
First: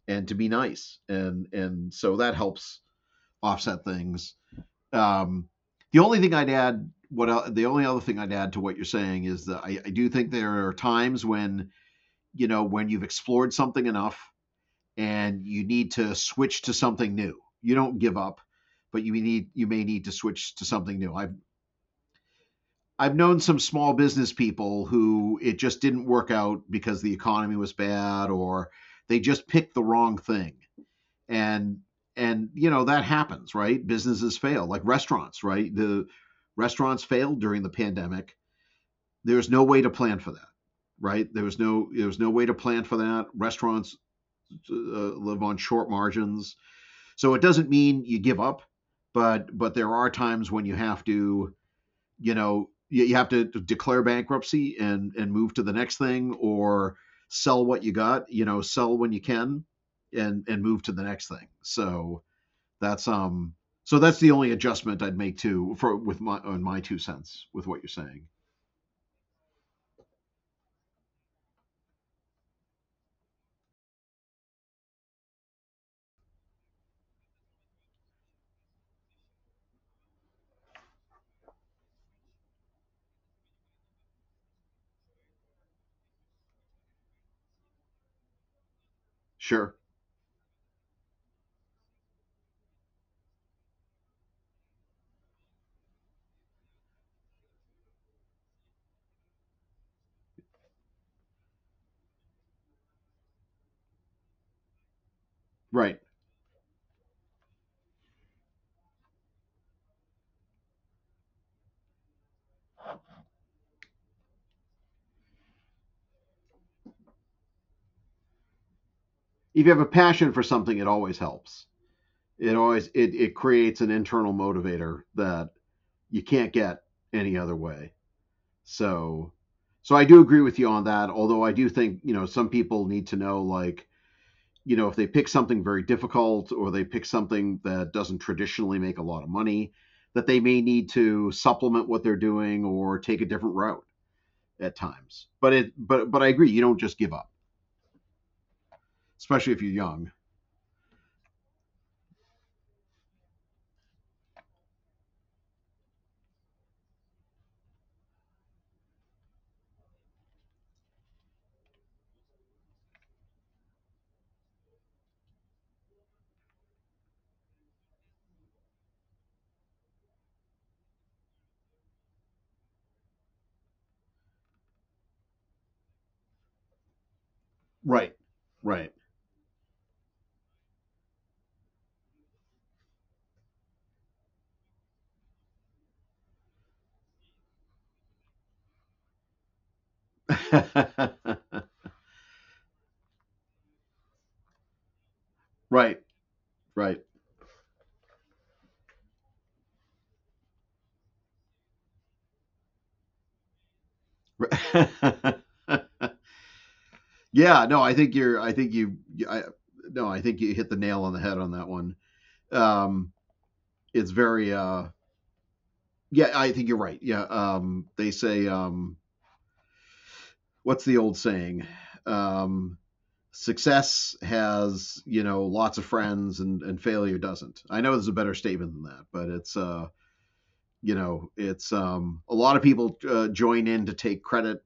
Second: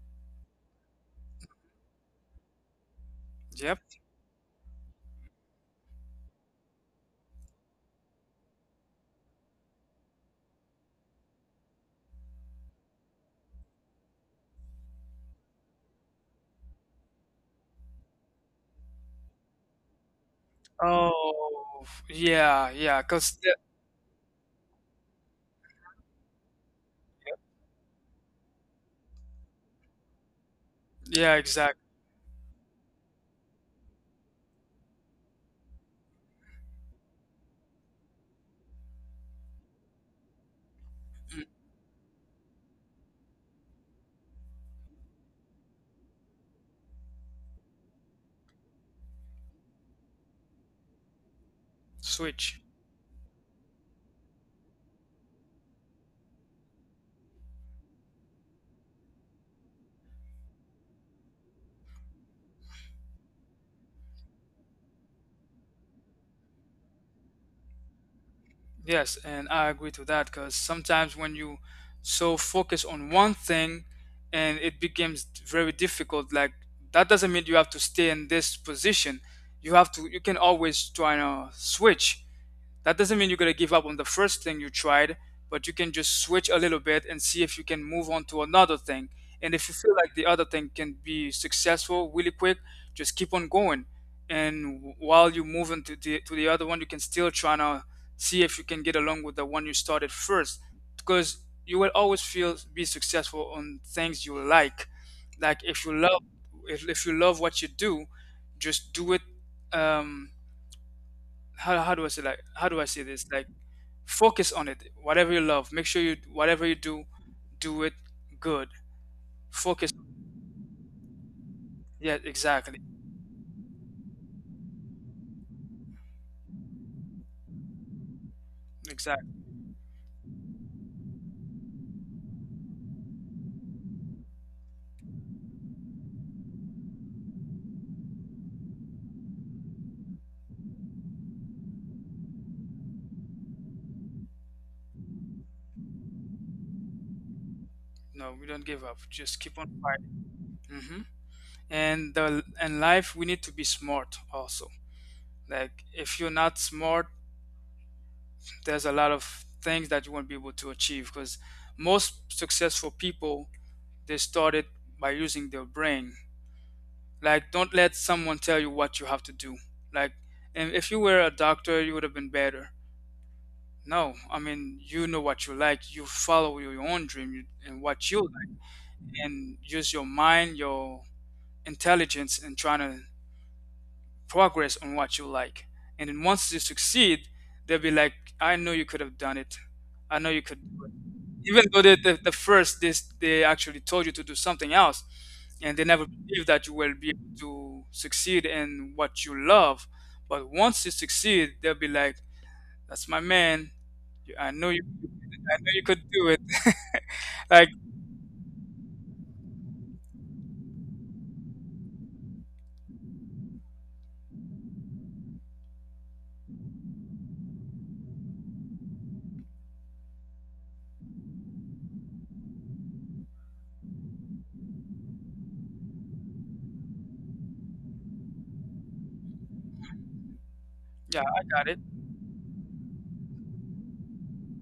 B: and to be nice. And so that helps
A: yep.
B: offset things. Um the only thing I'd add what the only other thing I'd add to what you're saying is that I do think there are times when, you know, when you've explored something enough and you need to switch to something new. You don't give up, but you may need to switch to something new. I've
A: Oh, yeah, yeah.
B: I've known some small business people who it just didn't work out because the economy was bad or they just picked the wrong thing.
A: Yeah,
B: And
A: exactly.
B: and you know that happens, right? Businesses fail, like restaurants, right? The restaurants failed during the pandemic. There's no way to plan for that, right?
A: Mm.
B: There was no way to plan for that. Restaurants live on short margins. So it doesn't mean you give up, but there are times when you have to, you
A: Switch.
B: know, you have to declare bankruptcy and move to the next thing or sell what you got, you know, sell when you can and move to the next thing. That's um so that's the only adjustment I'd make to for with my on my 2 cents with what you're saying.
A: Yes, and I agree to that. Cause sometimes when you so focus on one thing, and it becomes very difficult. Like that doesn't mean you have to stay in this position. You have to. You can always try to switch. That doesn't mean you're going to give up on the first thing you tried, but you can just switch a little bit and see if you can move on to another thing. And if
B: Sure.
A: you feel like the other thing can be successful really quick, just keep on going. And while you move into to the other one, you can still try to see if you can get along with the one you started first. Because you will always feel be successful on things you like. Like if you
B: Right.
A: love if you love what you do, just do it. um how do I say like how do I say this? Like focus on it, whatever you love, make sure you, whatever you do, do it good,
B: If you have a
A: focus.
B: passion for something, it always helps.
A: Yeah,
B: It
A: exactly.
B: always it, it creates an internal motivator that you can't get any other way.
A: Exactly.
B: So, so I do agree with you on that. Although I do think, you know, some people need to know, like, you know, if they pick something very difficult or they pick something that doesn't traditionally make a lot of money, that they may need to supplement what they're doing or take a different route at times. But it but I agree. You don't just give up,
A: No, we don't give up, just
B: especially
A: keep
B: if
A: on
B: you're young.
A: fighting. Hmm. And the and life, we need to be smart also. Like if you're not smart, there's a lot of things that you won't be able to achieve, because most successful people, they started by using their brain. Like don't let someone tell you what you have to do. Like, and if you were a doctor you would have been better. No, I mean, you know what you like. You follow your own dream and what
B: Right.
A: you like,
B: Right.
A: and use your mind, your intelligence, and trying to progress on what you like. And then once you succeed, they'll be like, "I know you could have done it. I know you could do it." Even though they, the first they actually told you to do something else, and they
B: Right.
A: never believed that you
B: Right.
A: will
B: Right.
A: be able to succeed in what you love. But once you succeed, they'll be like, "That's my man. I know you. I know you could do it."
B: Yeah.
A: like,
B: No, I think you're. I think you. I, No, I think you hit the nail on the head on that one. Um, it's very yeah. I think you're right. Yeah. They say what's the old saying? Um, success has, you know, lots of friends and failure doesn't. I know there's a better statement than that, but it's you
A: yeah,
B: know
A: I got
B: it's
A: it.
B: a lot of people join in to take credit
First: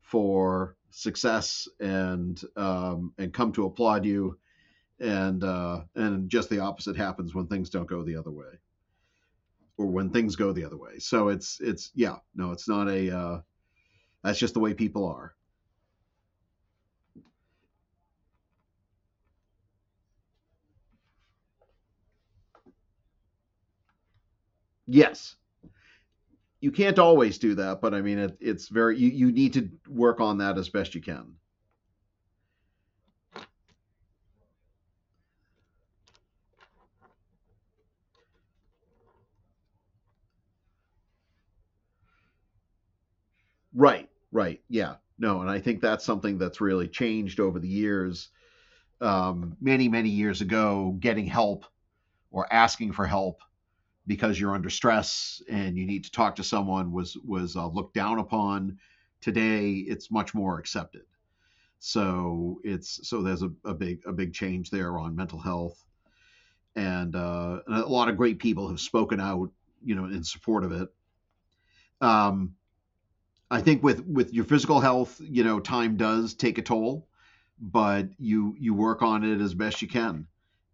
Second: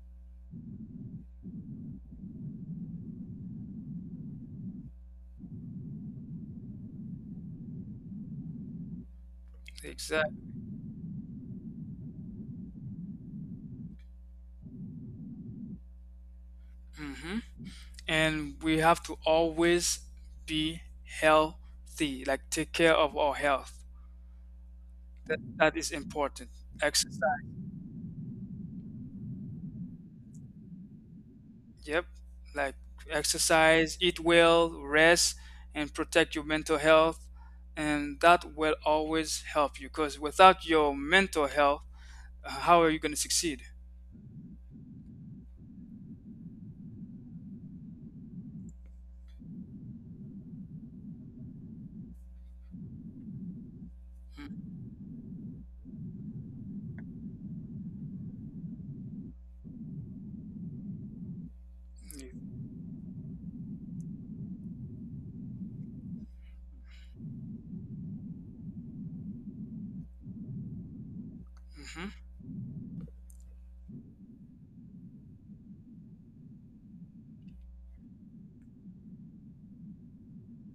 B: for success and come to applaud you and just the opposite happens when things don't go the other way. Or when things go
A: Exactly.
B: the other way. So it's yeah, no, it's not a that's just the way people are.
A: Hmm. And we have to always be healthy, like take care of our health.
B: Yes,
A: That, that is important.
B: you can't always
A: Exercise.
B: do that, but I mean it's very you you need to work on that as best you can.
A: Yep. Like exercise, eat well, rest, and protect your mental health. And that will always help you. Because without your mental health, how are you going to succeed?
B: Right, right, yeah, no, and I think that's something that's really changed over the years. Many many years ago, getting help or asking for help because you're under stress and you need to talk to someone was looked down upon. Today, it's much more accepted. So there's a big change there on mental health, and a lot of great people have spoken out, you know, in support of it.
A: Mm-hmm.
B: Um, I think with your physical health, you know, time does take a toll, but you work on it as best you can,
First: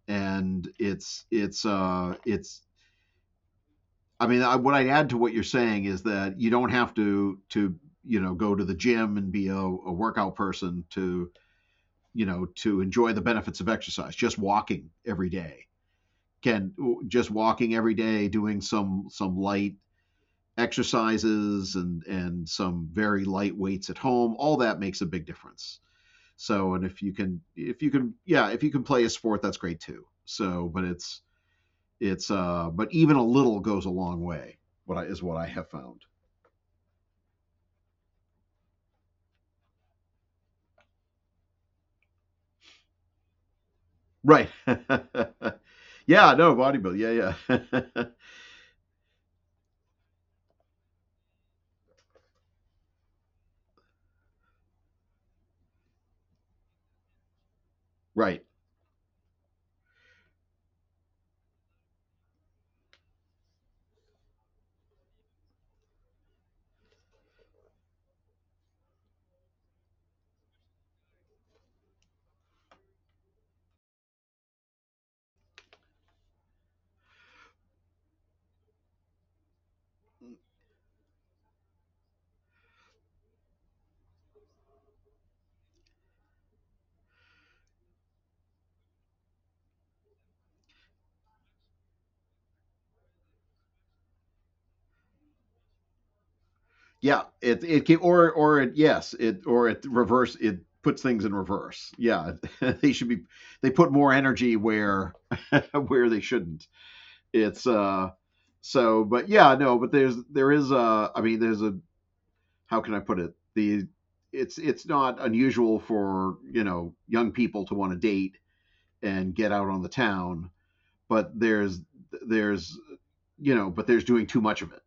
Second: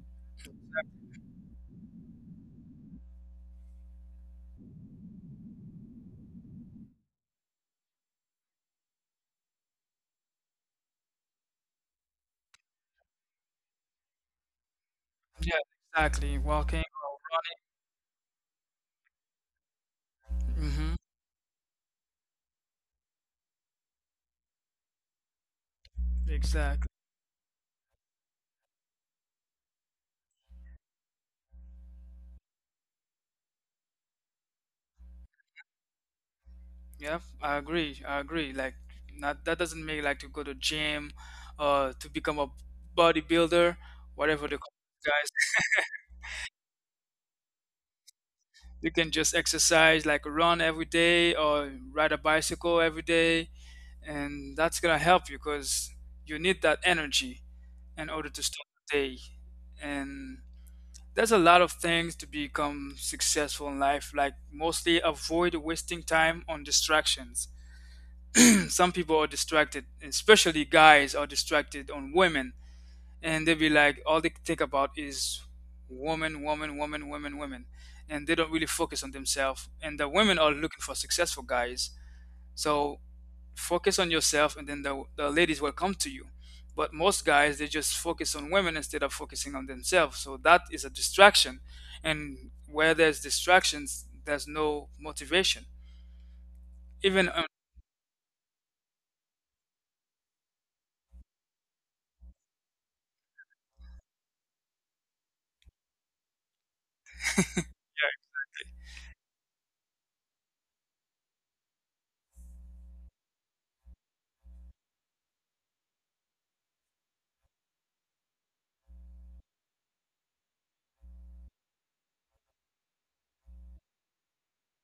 B: and it's I mean, what I'd add to what you're saying is that you don't have to you know go to the gym and be a workout person to, you know, to enjoy the benefits of exercise, just walking every
A: Yeah,
B: day.
A: exactly.
B: Can
A: Walking.
B: just walking every day, doing some light
A: Mm-hmm.
B: exercises and some very light weights at home, all that makes a big difference. So, and
A: Exactly.
B: if you can, yeah, if you can play a sport, that's great too. So, but it's but even a little goes a long way. What I is what I have found.
A: Yeah, I agree. I agree. Like not that doesn't make like to go to gym to become a bodybuilder, whatever
B: Right.
A: the
B: Yeah.
A: guys.
B: No bodybuilding. Yeah. Yeah.
A: You can just exercise like run every day or ride a bicycle every day, and that's gonna help you, because you need that energy in order to
B: Right.
A: start the day. And there's a lot of things to become successful in life, like mostly avoid wasting time on distractions. Some people are distracted, especially guys are distracted on women, and they be like, all they think about is woman, woman, woman, woman, woman, and they don't really focus on themselves. And the women are looking for successful guys, so focus on yourself, and then the ladies will come to you. But most guys, they just focus on women instead of focusing on themselves. So that is a distraction. And where there's distractions, there's no motivation.
B: Yeah,
A: Even,
B: it can, or it yes it or it reverse it puts things in reverse. Yeah, they should be they put more energy where where they shouldn't. It's so but yeah no but there is a, I mean, there's a how can I put it, the it's not unusual for, you know, young people to want to date and get out on the town, but there's you know but there's doing too much of it,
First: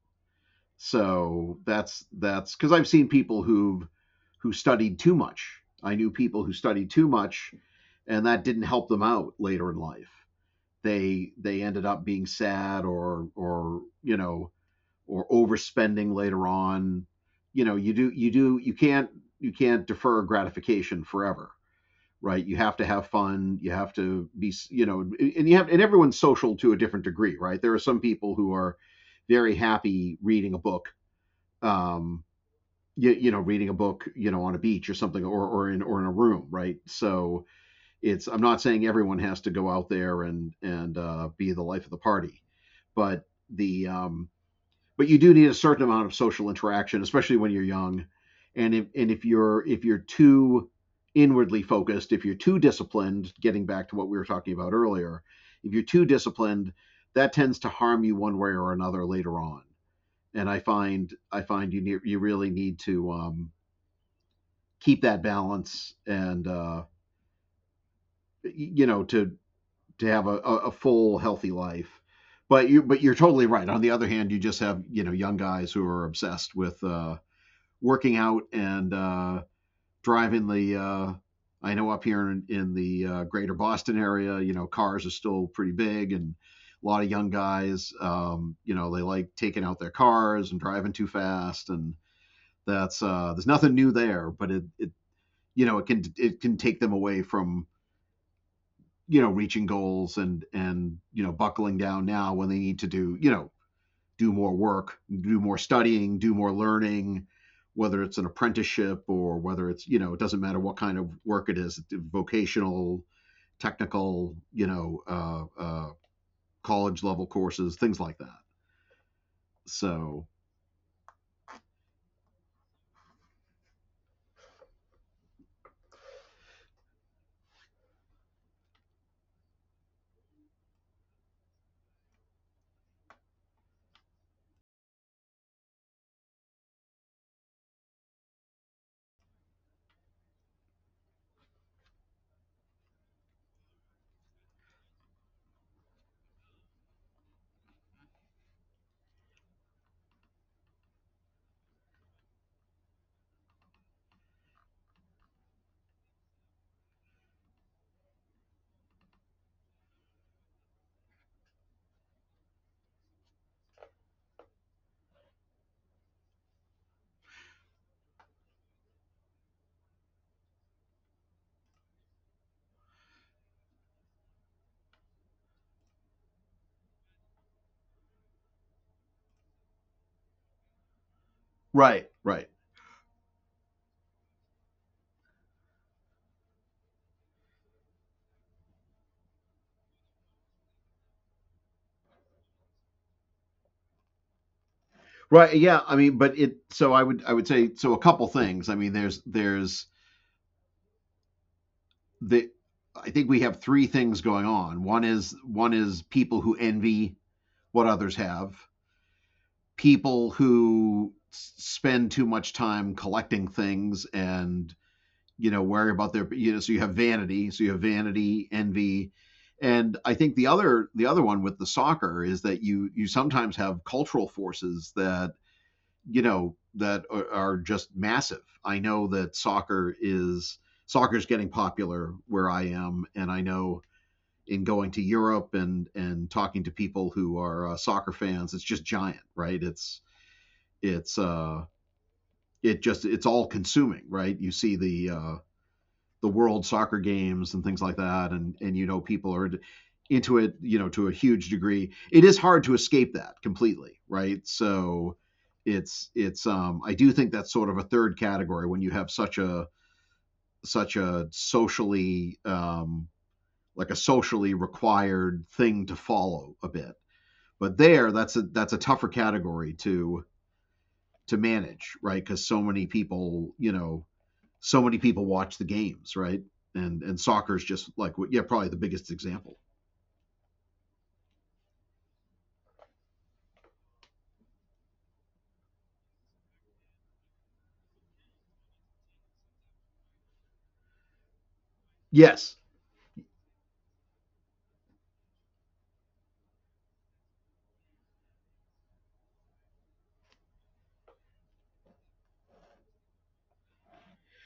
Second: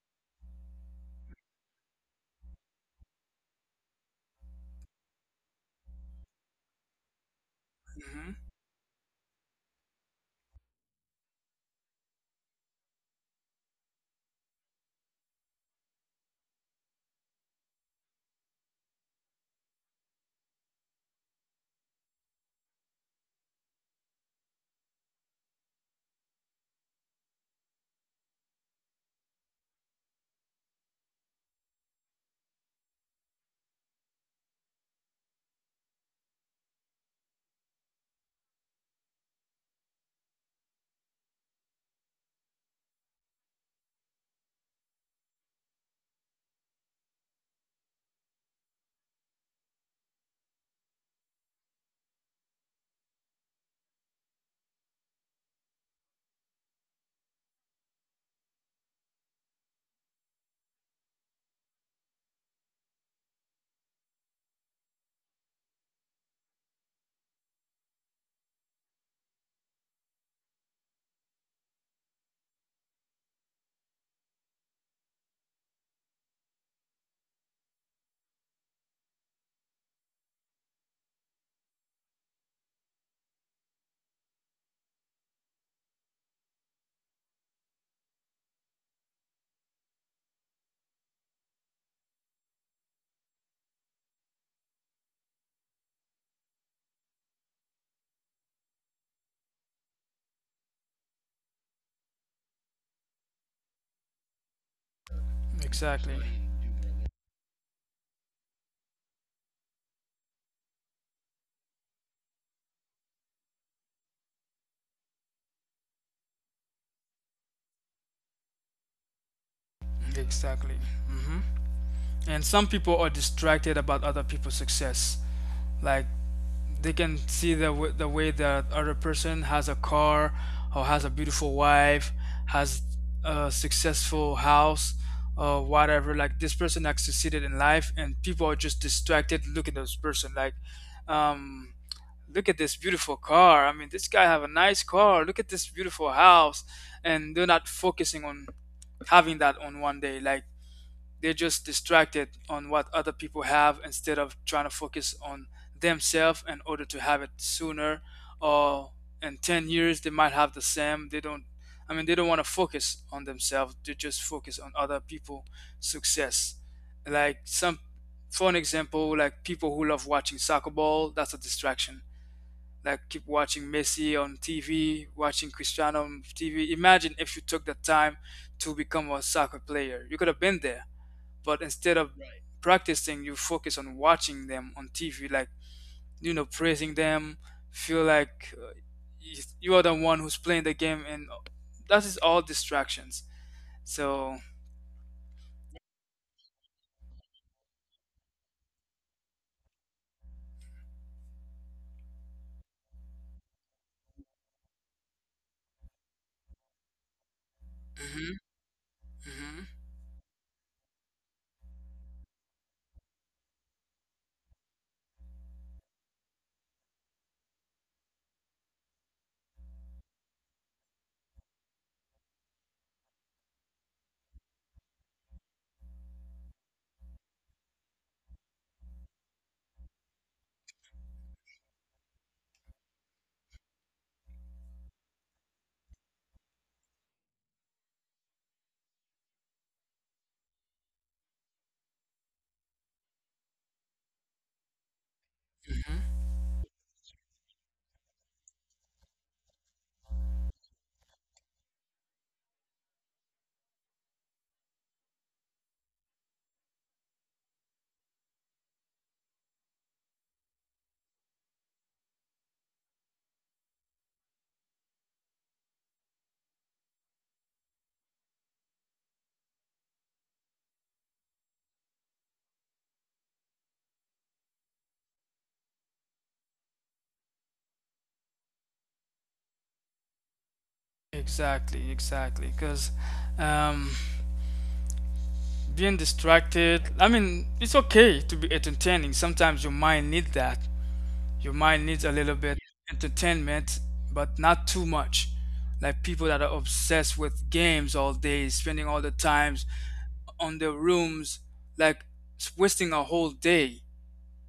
B: so that's because I've seen people who studied too much. I knew people who studied too much, and
A: mhm,
B: that didn't help them out later in life. They ended up being sad or, you know, or overspending later on. You know you can't defer gratification forever, right? You have to have fun. You have to be, you know, and you have and everyone's social to a different degree, right? There are some people who are very happy reading a book, um, you, you know, reading a book, you know, on a beach or something or or in a room, right? So it's, I'm not saying everyone has to go out there and be the life of the party, but the but you do need a certain amount of social interaction, especially when you're young. And if and if you're, if you're too inwardly focused, if you're too disciplined, getting back to what we were talking about earlier, if you're too disciplined, that tends to harm you one way or another later on, and I find you you really need to keep that balance and, you know, to have a full healthy life. But you're totally right. On the other hand, you just have, you know, young guys who are obsessed with working out and driving the. I know up here in the greater Boston area, you know, cars are still pretty big and a lot of young guys, you know, they like taking out their cars and driving too fast. And that's, there's nothing new there, but it, you know, it can take them away from, you know, reaching goals and, you know, buckling down now when they need to do, you know, do more work, do more
A: exactly.
B: studying, do more learning, whether it's an apprenticeship or whether it's, you know, it doesn't matter what kind of work it is, vocational, technical, you know, college level courses, things like that.
A: Yeah,
B: So
A: exactly. Hmm. And some people are distracted about other people's success. Like they can see the way that other person has a car or has a beautiful wife, has a successful house or whatever. Like this person has succeeded in life, and people are just distracted. Look at this person. Like, um, look at this beautiful car. I mean, this guy have a nice car. Look at this beautiful house, and they're not focusing on having that on one day. Like they're just distracted on what other people have instead of trying to focus on themselves in order to have it sooner, or in 10 years they might have the same. They don't want to focus on themselves. They just focus on other people success. Like some For an example, like people who love watching soccer ball, that's a distraction. Like keep watching Messi on TV, watching Cristiano on TV. Imagine if you took the time to become a soccer player, you could have been there. But instead of
B: right, right.
A: Practicing, you focus on watching them on TV, like, you know, praising them, feel like you are the one who's playing the game, and that is all distractions. So,
B: Right. Yeah. I mean, but it. So I would. I would say. So a couple things. I mean, there's the I think we have three things going on. One is people who envy what others
A: hmm
B: have,
A: hmm
B: people who spend too much time collecting things and, you know, worry about their, you know, so you have vanity, so you have vanity, envy, and I think the other one with the soccer is that you sometimes have cultural forces that, you know, that are just massive. I know that soccer is getting popular where I am, and I know in going to Europe and talking to people who are soccer fans, it's just giant, right? It's uh it just it's all consuming, right? You see
A: hmm
B: the world soccer games and things like that, and you know people are into it, you know, to a huge degree. It is hard to escape that completely, right? So it's I do think that's sort of a third category when you have such a socially a socially required thing to follow a bit. But there, that's a tougher category to manage, right? Because so many people, you know, so many people watch the games, right? And soccer is just like yeah, probably the biggest example.
A: exactly, exactly. Because, um, being distracted. I mean, it's okay to be entertaining. Sometimes your mind needs that. Your mind needs a little bit
B: Yes.
A: entertainment, but not too much. Like people that are obsessed with games all day, spending all the times on their rooms, like wasting a whole day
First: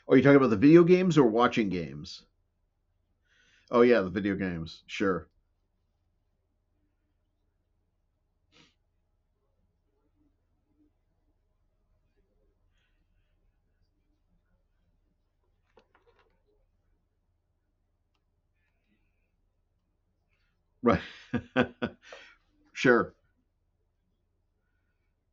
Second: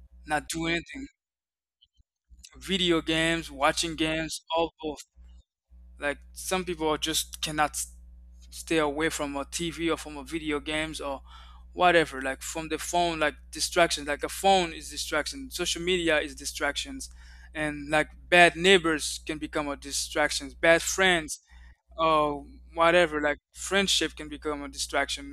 B: Are you talking
A: not
B: about the
A: doing
B: video
A: anything.
B: games or watching games?
A: Video games,
B: Oh
A: watching
B: yeah, the video
A: games, all
B: games.
A: both.
B: Sure.
A: Like some people are just cannot stay away from a TV or from a video games or whatever, like from the phone, like distractions. Like a phone is distraction, social media is distractions, and like bad neighbors can become a distractions, bad
B: Right.
A: friends or
B: Sure.
A: whatever, like friendship can become a distraction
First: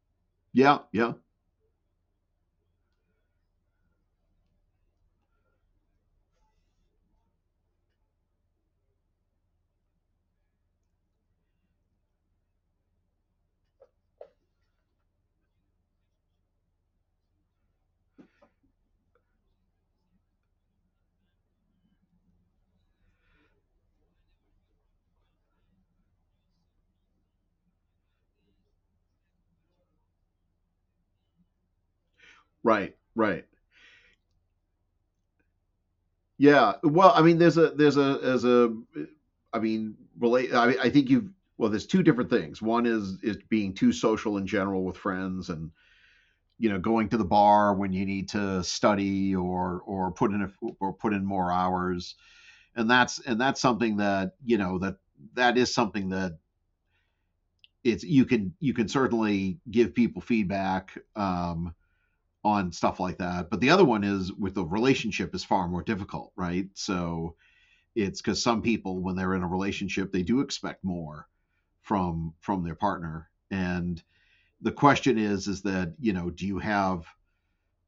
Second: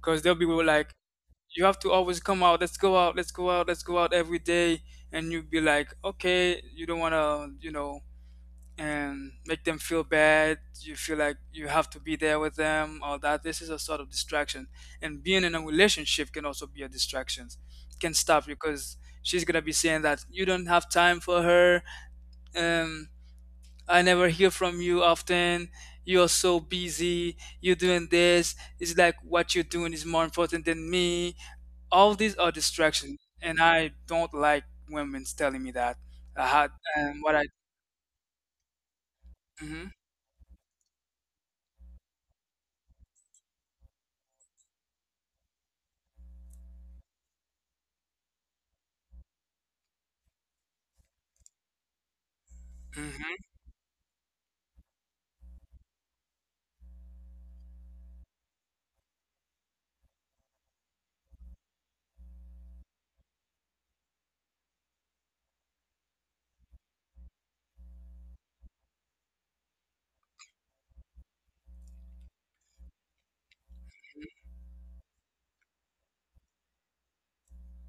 A: because they'll be
B: Yeah.
A: like,
B: Yeah.
A: you have to always come out. Let's go out. Let's go out. Let's go out every day. And you'd be like, okay, you don't want to, you know, and make them feel bad. You feel like you have to be there with them, all that. This is a sort of distraction. And being in a relationship can also be a distraction. Can stop you because she's gonna be saying that you don't have time for her. Um, I never hear from you often. You're so busy. You're doing this. It's like what you're doing is more important than me. All these are
B: Right.
A: distractions,
B: Right.
A: and I don't like women telling me that. I had
B: Yeah. Well, I
A: what
B: mean,
A: I.
B: there's a there's a there's a I
A: hmm
B: mean, relate. Mean, I think you've, well, there's two different things. One is being too social in general with friends and you know going to the bar when you need to study or put in or put in more hours. and that's and
A: hmm
B: that's something that you know that is something that it's you can certainly give people feedback on stuff like that. But the other one is with the relationship is far more difficult, right? So it's because some people when they're in a relationship they do expect more from their partner. And the question is that, you know, do you have,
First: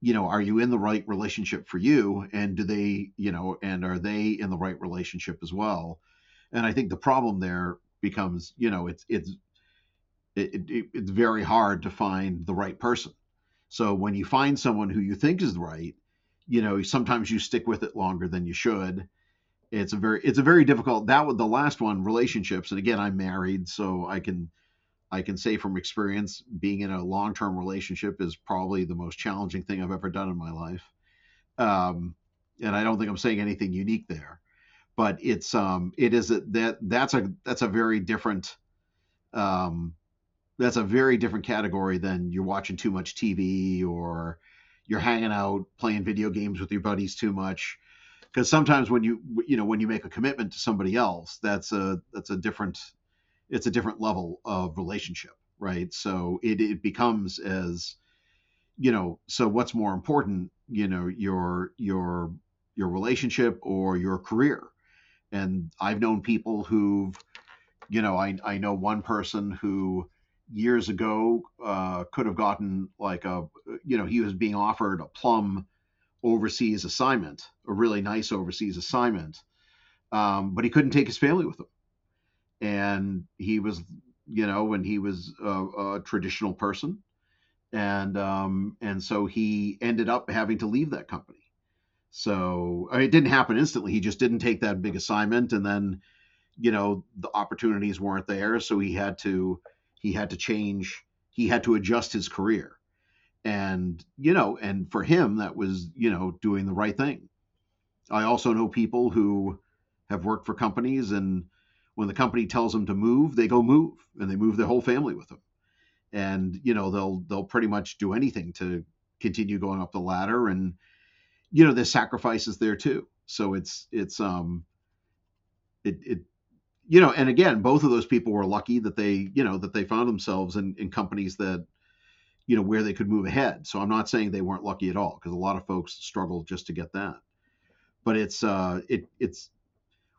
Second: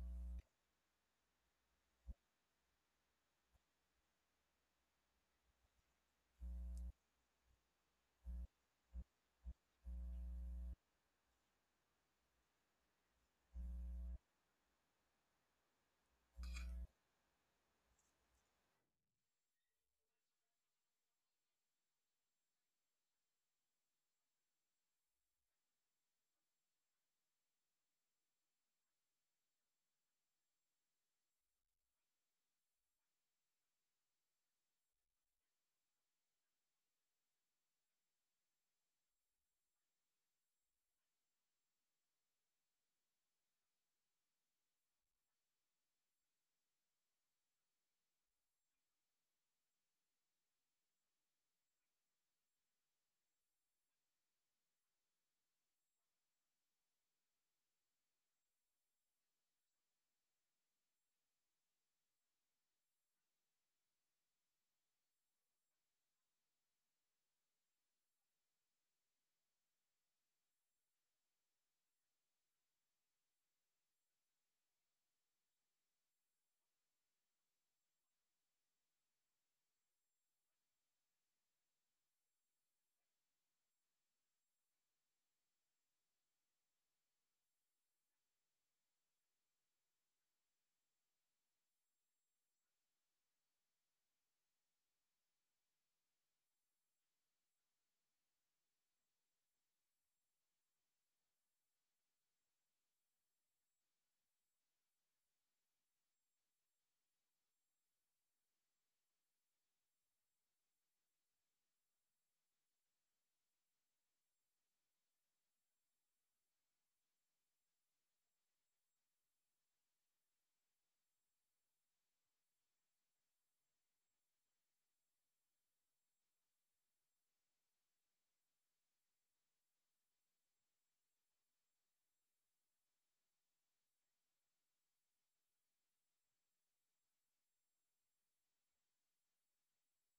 B: you know, are you in the right relationship for you? And do they, you know, and are they in the right relationship as well? And I think the problem there becomes, you know, it's it's very hard to find the right person. So when you find someone who you think is right, you know, sometimes you stick with it longer than you should. It's a very difficult, that was the last one, relationships. And again, I'm married, so I can say from experience, being in a long term relationship is probably the most challenging thing I've ever done in my life. um, and I don't think I'm saying anything unique there. But it's, it is a, that's a very different, um, that's a very different category than you're watching too much TV, or you're hanging out playing video games with your buddies too much. Because sometimes when you know, when you make a commitment to somebody else, that's a different, it's a different level of relationship, right? So it becomes as, you know, so what's more important, you know, your your relationship or your career? And I've known people who've, you know, I know one person who years ago could have gotten like you know, he was being offered a plum overseas assignment, a really nice overseas assignment, but he couldn't take his family with him, and he was, you know, when he was a traditional person, and so he ended up having to leave that company. So I mean, it didn't happen instantly. He just didn't take that big assignment, and then you know the opportunities weren't there, so he had to, he had to change. He had to adjust his career, and you know, and for him that was, you know, doing the right thing. I also know people who have worked for companies, and when the company tells them to move, they go move, and they move their whole family with them. And you know they'll pretty much do anything to continue going up the ladder. And you know there's sacrifices there too, so it's it, it you know. And again, both of those people were lucky that they, you know, that they found themselves in companies that, you know, where they could move ahead. So I'm not saying they weren't lucky at all, because a lot of folks struggle just to get that. But it's it's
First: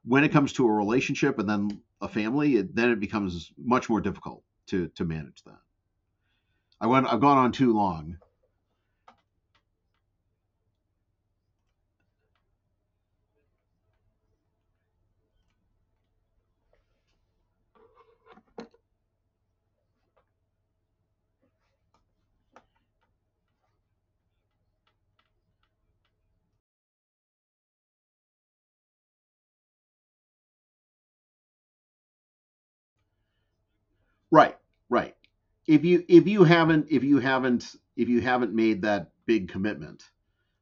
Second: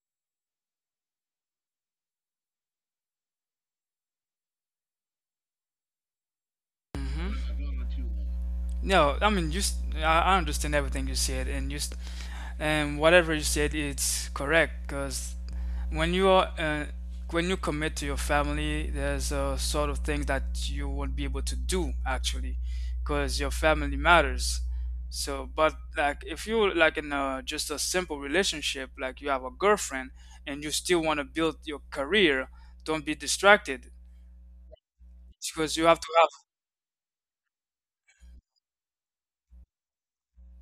B: when it comes to a relationship and then a family, then it becomes much more difficult to manage that. I've gone on
A: hmm
B: too long.
A: No, I mean, I s- I understand everything you said, and just and whatever you said, it's correct. Because when you are, when you commit to your family, there's a sort of thing that you won't be able to do actually, because your family matters. So, but like if you like in a just a simple relationship, like you have a girlfriend and you still want to build your career, don't be distracted
B: Right, right.
A: because you
B: If
A: have
B: you
A: to have.
B: if you haven't made that big commitment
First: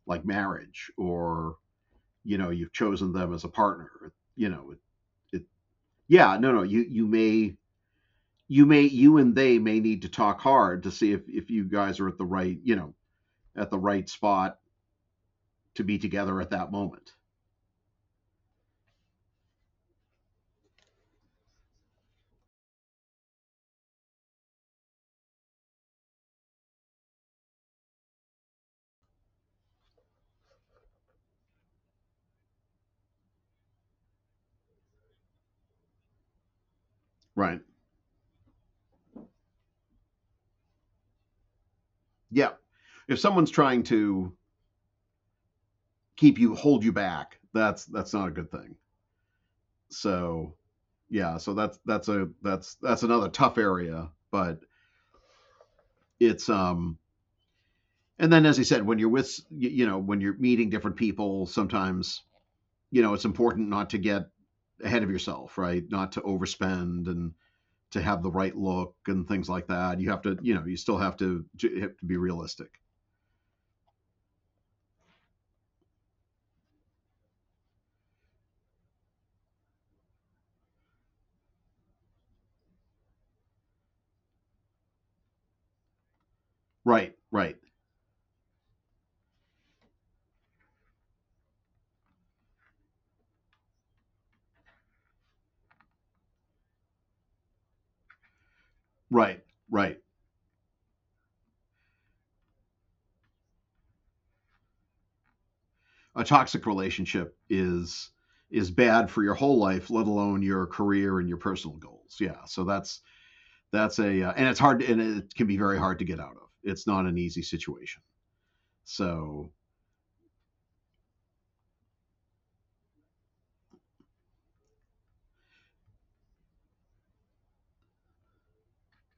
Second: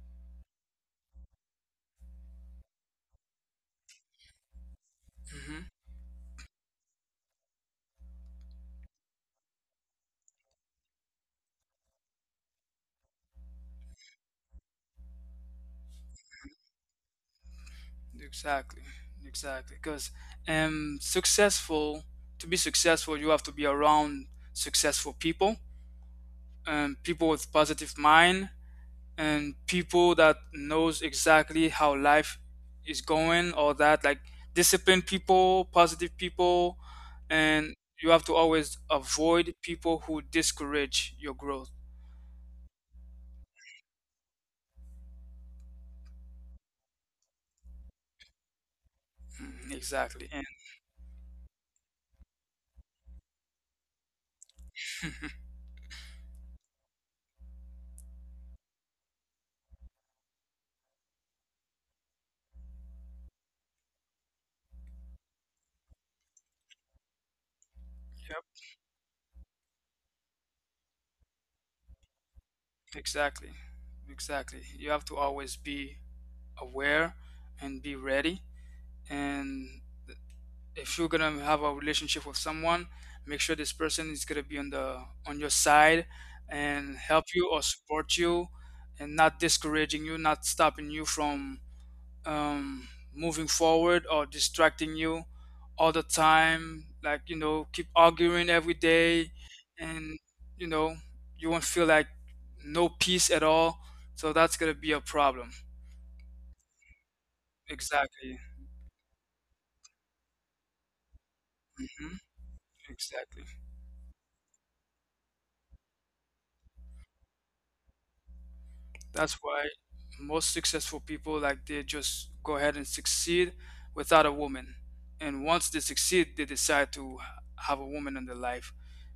B: like marriage or, you know, you've chosen them as a partner, you know it,
A: Mhm.
B: yeah, no, you may, you may, you and they may need to talk hard to see if you guys are at the right, you know, at the right spot to be together at that moment.
A: Exactly, exactly. Because successful to be successful, you have to be around successful people, people with positive mind, and people that knows exactly how life is going, or that like disciplined people, positive people,
B: Right.
A: and you have to always avoid people who discourage your growth.
B: Yeah. If someone's trying to keep you, hold you back, that's not a good thing.
A: Mm, exactly, and
B: So yeah, so that's a that's that's another tough area, but it's and then as I said, when you're with, you know, when you're meeting different people, sometimes, you know, it's important not to get ahead of yourself, right? Not to overspend, and to have the
A: yep,
B: right look and things like that. You have to, you know, you still have to be realistic.
A: exactly, exactly. You have to always be aware and be ready, and if you're gonna have a relationship with someone, make sure this person is gonna be on your side and
B: Right,
A: help you
B: right,
A: or support you, and not discouraging you, not stopping you from um, moving forward or distracting you all the time, like you know, keep arguing every day,
B: right, right.
A: and you know, you won't feel like no peace at all, so that's gonna be a problem.
B: A toxic relationship is
A: Exactly.
B: is bad for your whole life, let alone your career and your personal goals.
A: Hmm.
B: Yeah, so
A: Exactly.
B: that's a and it's hard to, and it can be very hard to get out of. It's not an easy situation.
A: That's
B: So
A: why most successful people, like they just go ahead and succeed without a woman. And once they succeed, they decide to have a woman in their life,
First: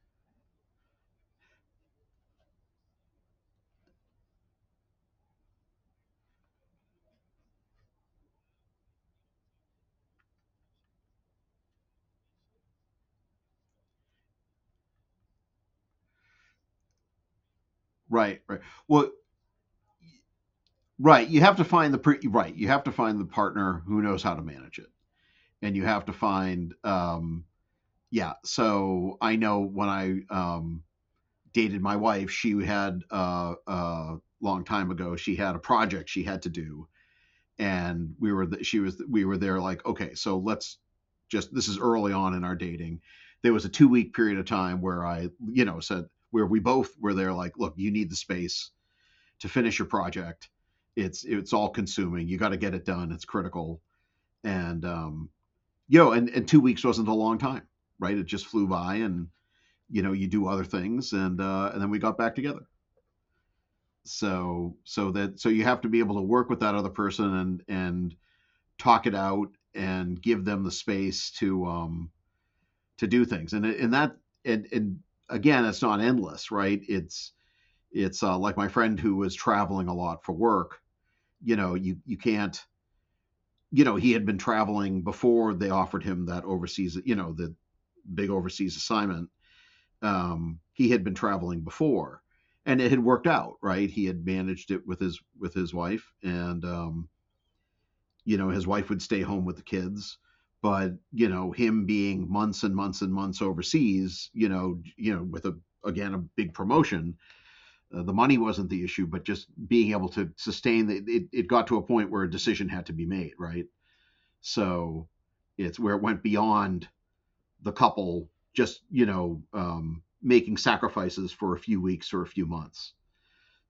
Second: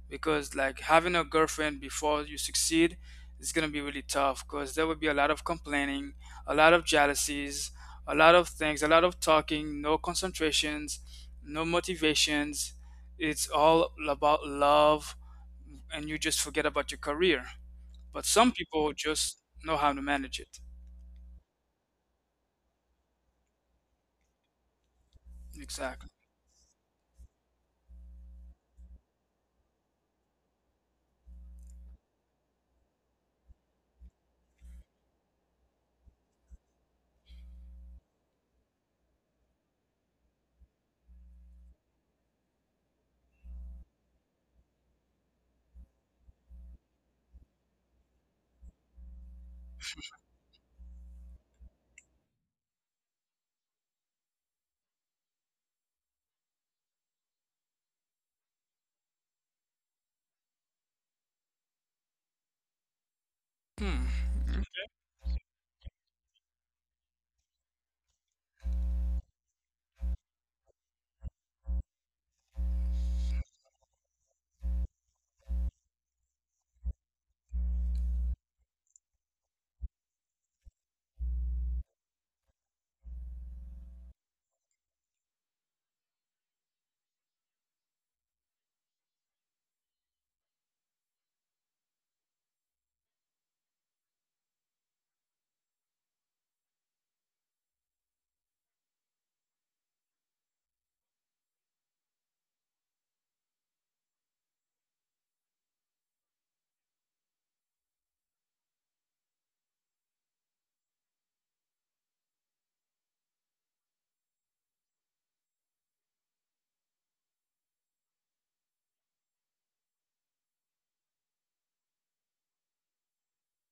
A: because like having a girlfriend before you succeed is going to be really tough, because there will be a lot of complaining, a lot of jealousies, a lot of things, a lot of talking, no concentrations, no motivations. It's all about love, and you just forget about your career. But
B: right,
A: some
B: right.
A: people
B: Well,
A: just know how to manage it.
B: right. You have to find right. You have to find the partner who knows how to manage it, and you have
A: Exactly.
B: to find yeah. So I know when I dated my wife, she had long time ago she had a project she had to do, and we were, she was, we were there like, okay, so let's just, this is early on in our dating, there was a 2 week period of time where i, you know, said, where we both were there like, look, you need the space to finish your project, it's all consuming, you got to get it done, it's critical. And you know and 2 weeks wasn't a long time, right, it just flew by. And you know you do other things, and then we got back together.
A: Hmm. Mhm.
B: So so that, so you have to be able to work with that other person, and talk it out, and give them the space to, to do things. And that, and again, it's not endless, right? It's Like my friend who was traveling a lot for work. You know, you can't. You know, he had been traveling before they offered him that overseas. You know, the big overseas assignment. He had been traveling before, and it had worked out, right? He had managed it with his wife, and you know his wife would stay home with the kids, but you know him being months and months and months overseas, you know, you know, with a, again, a big promotion, the money wasn't the issue, but just being able to sustain the, it got to a point where a decision had to be made, right? So it's where it went beyond the couple, just, you know, making sacrifices for a few weeks or a few months.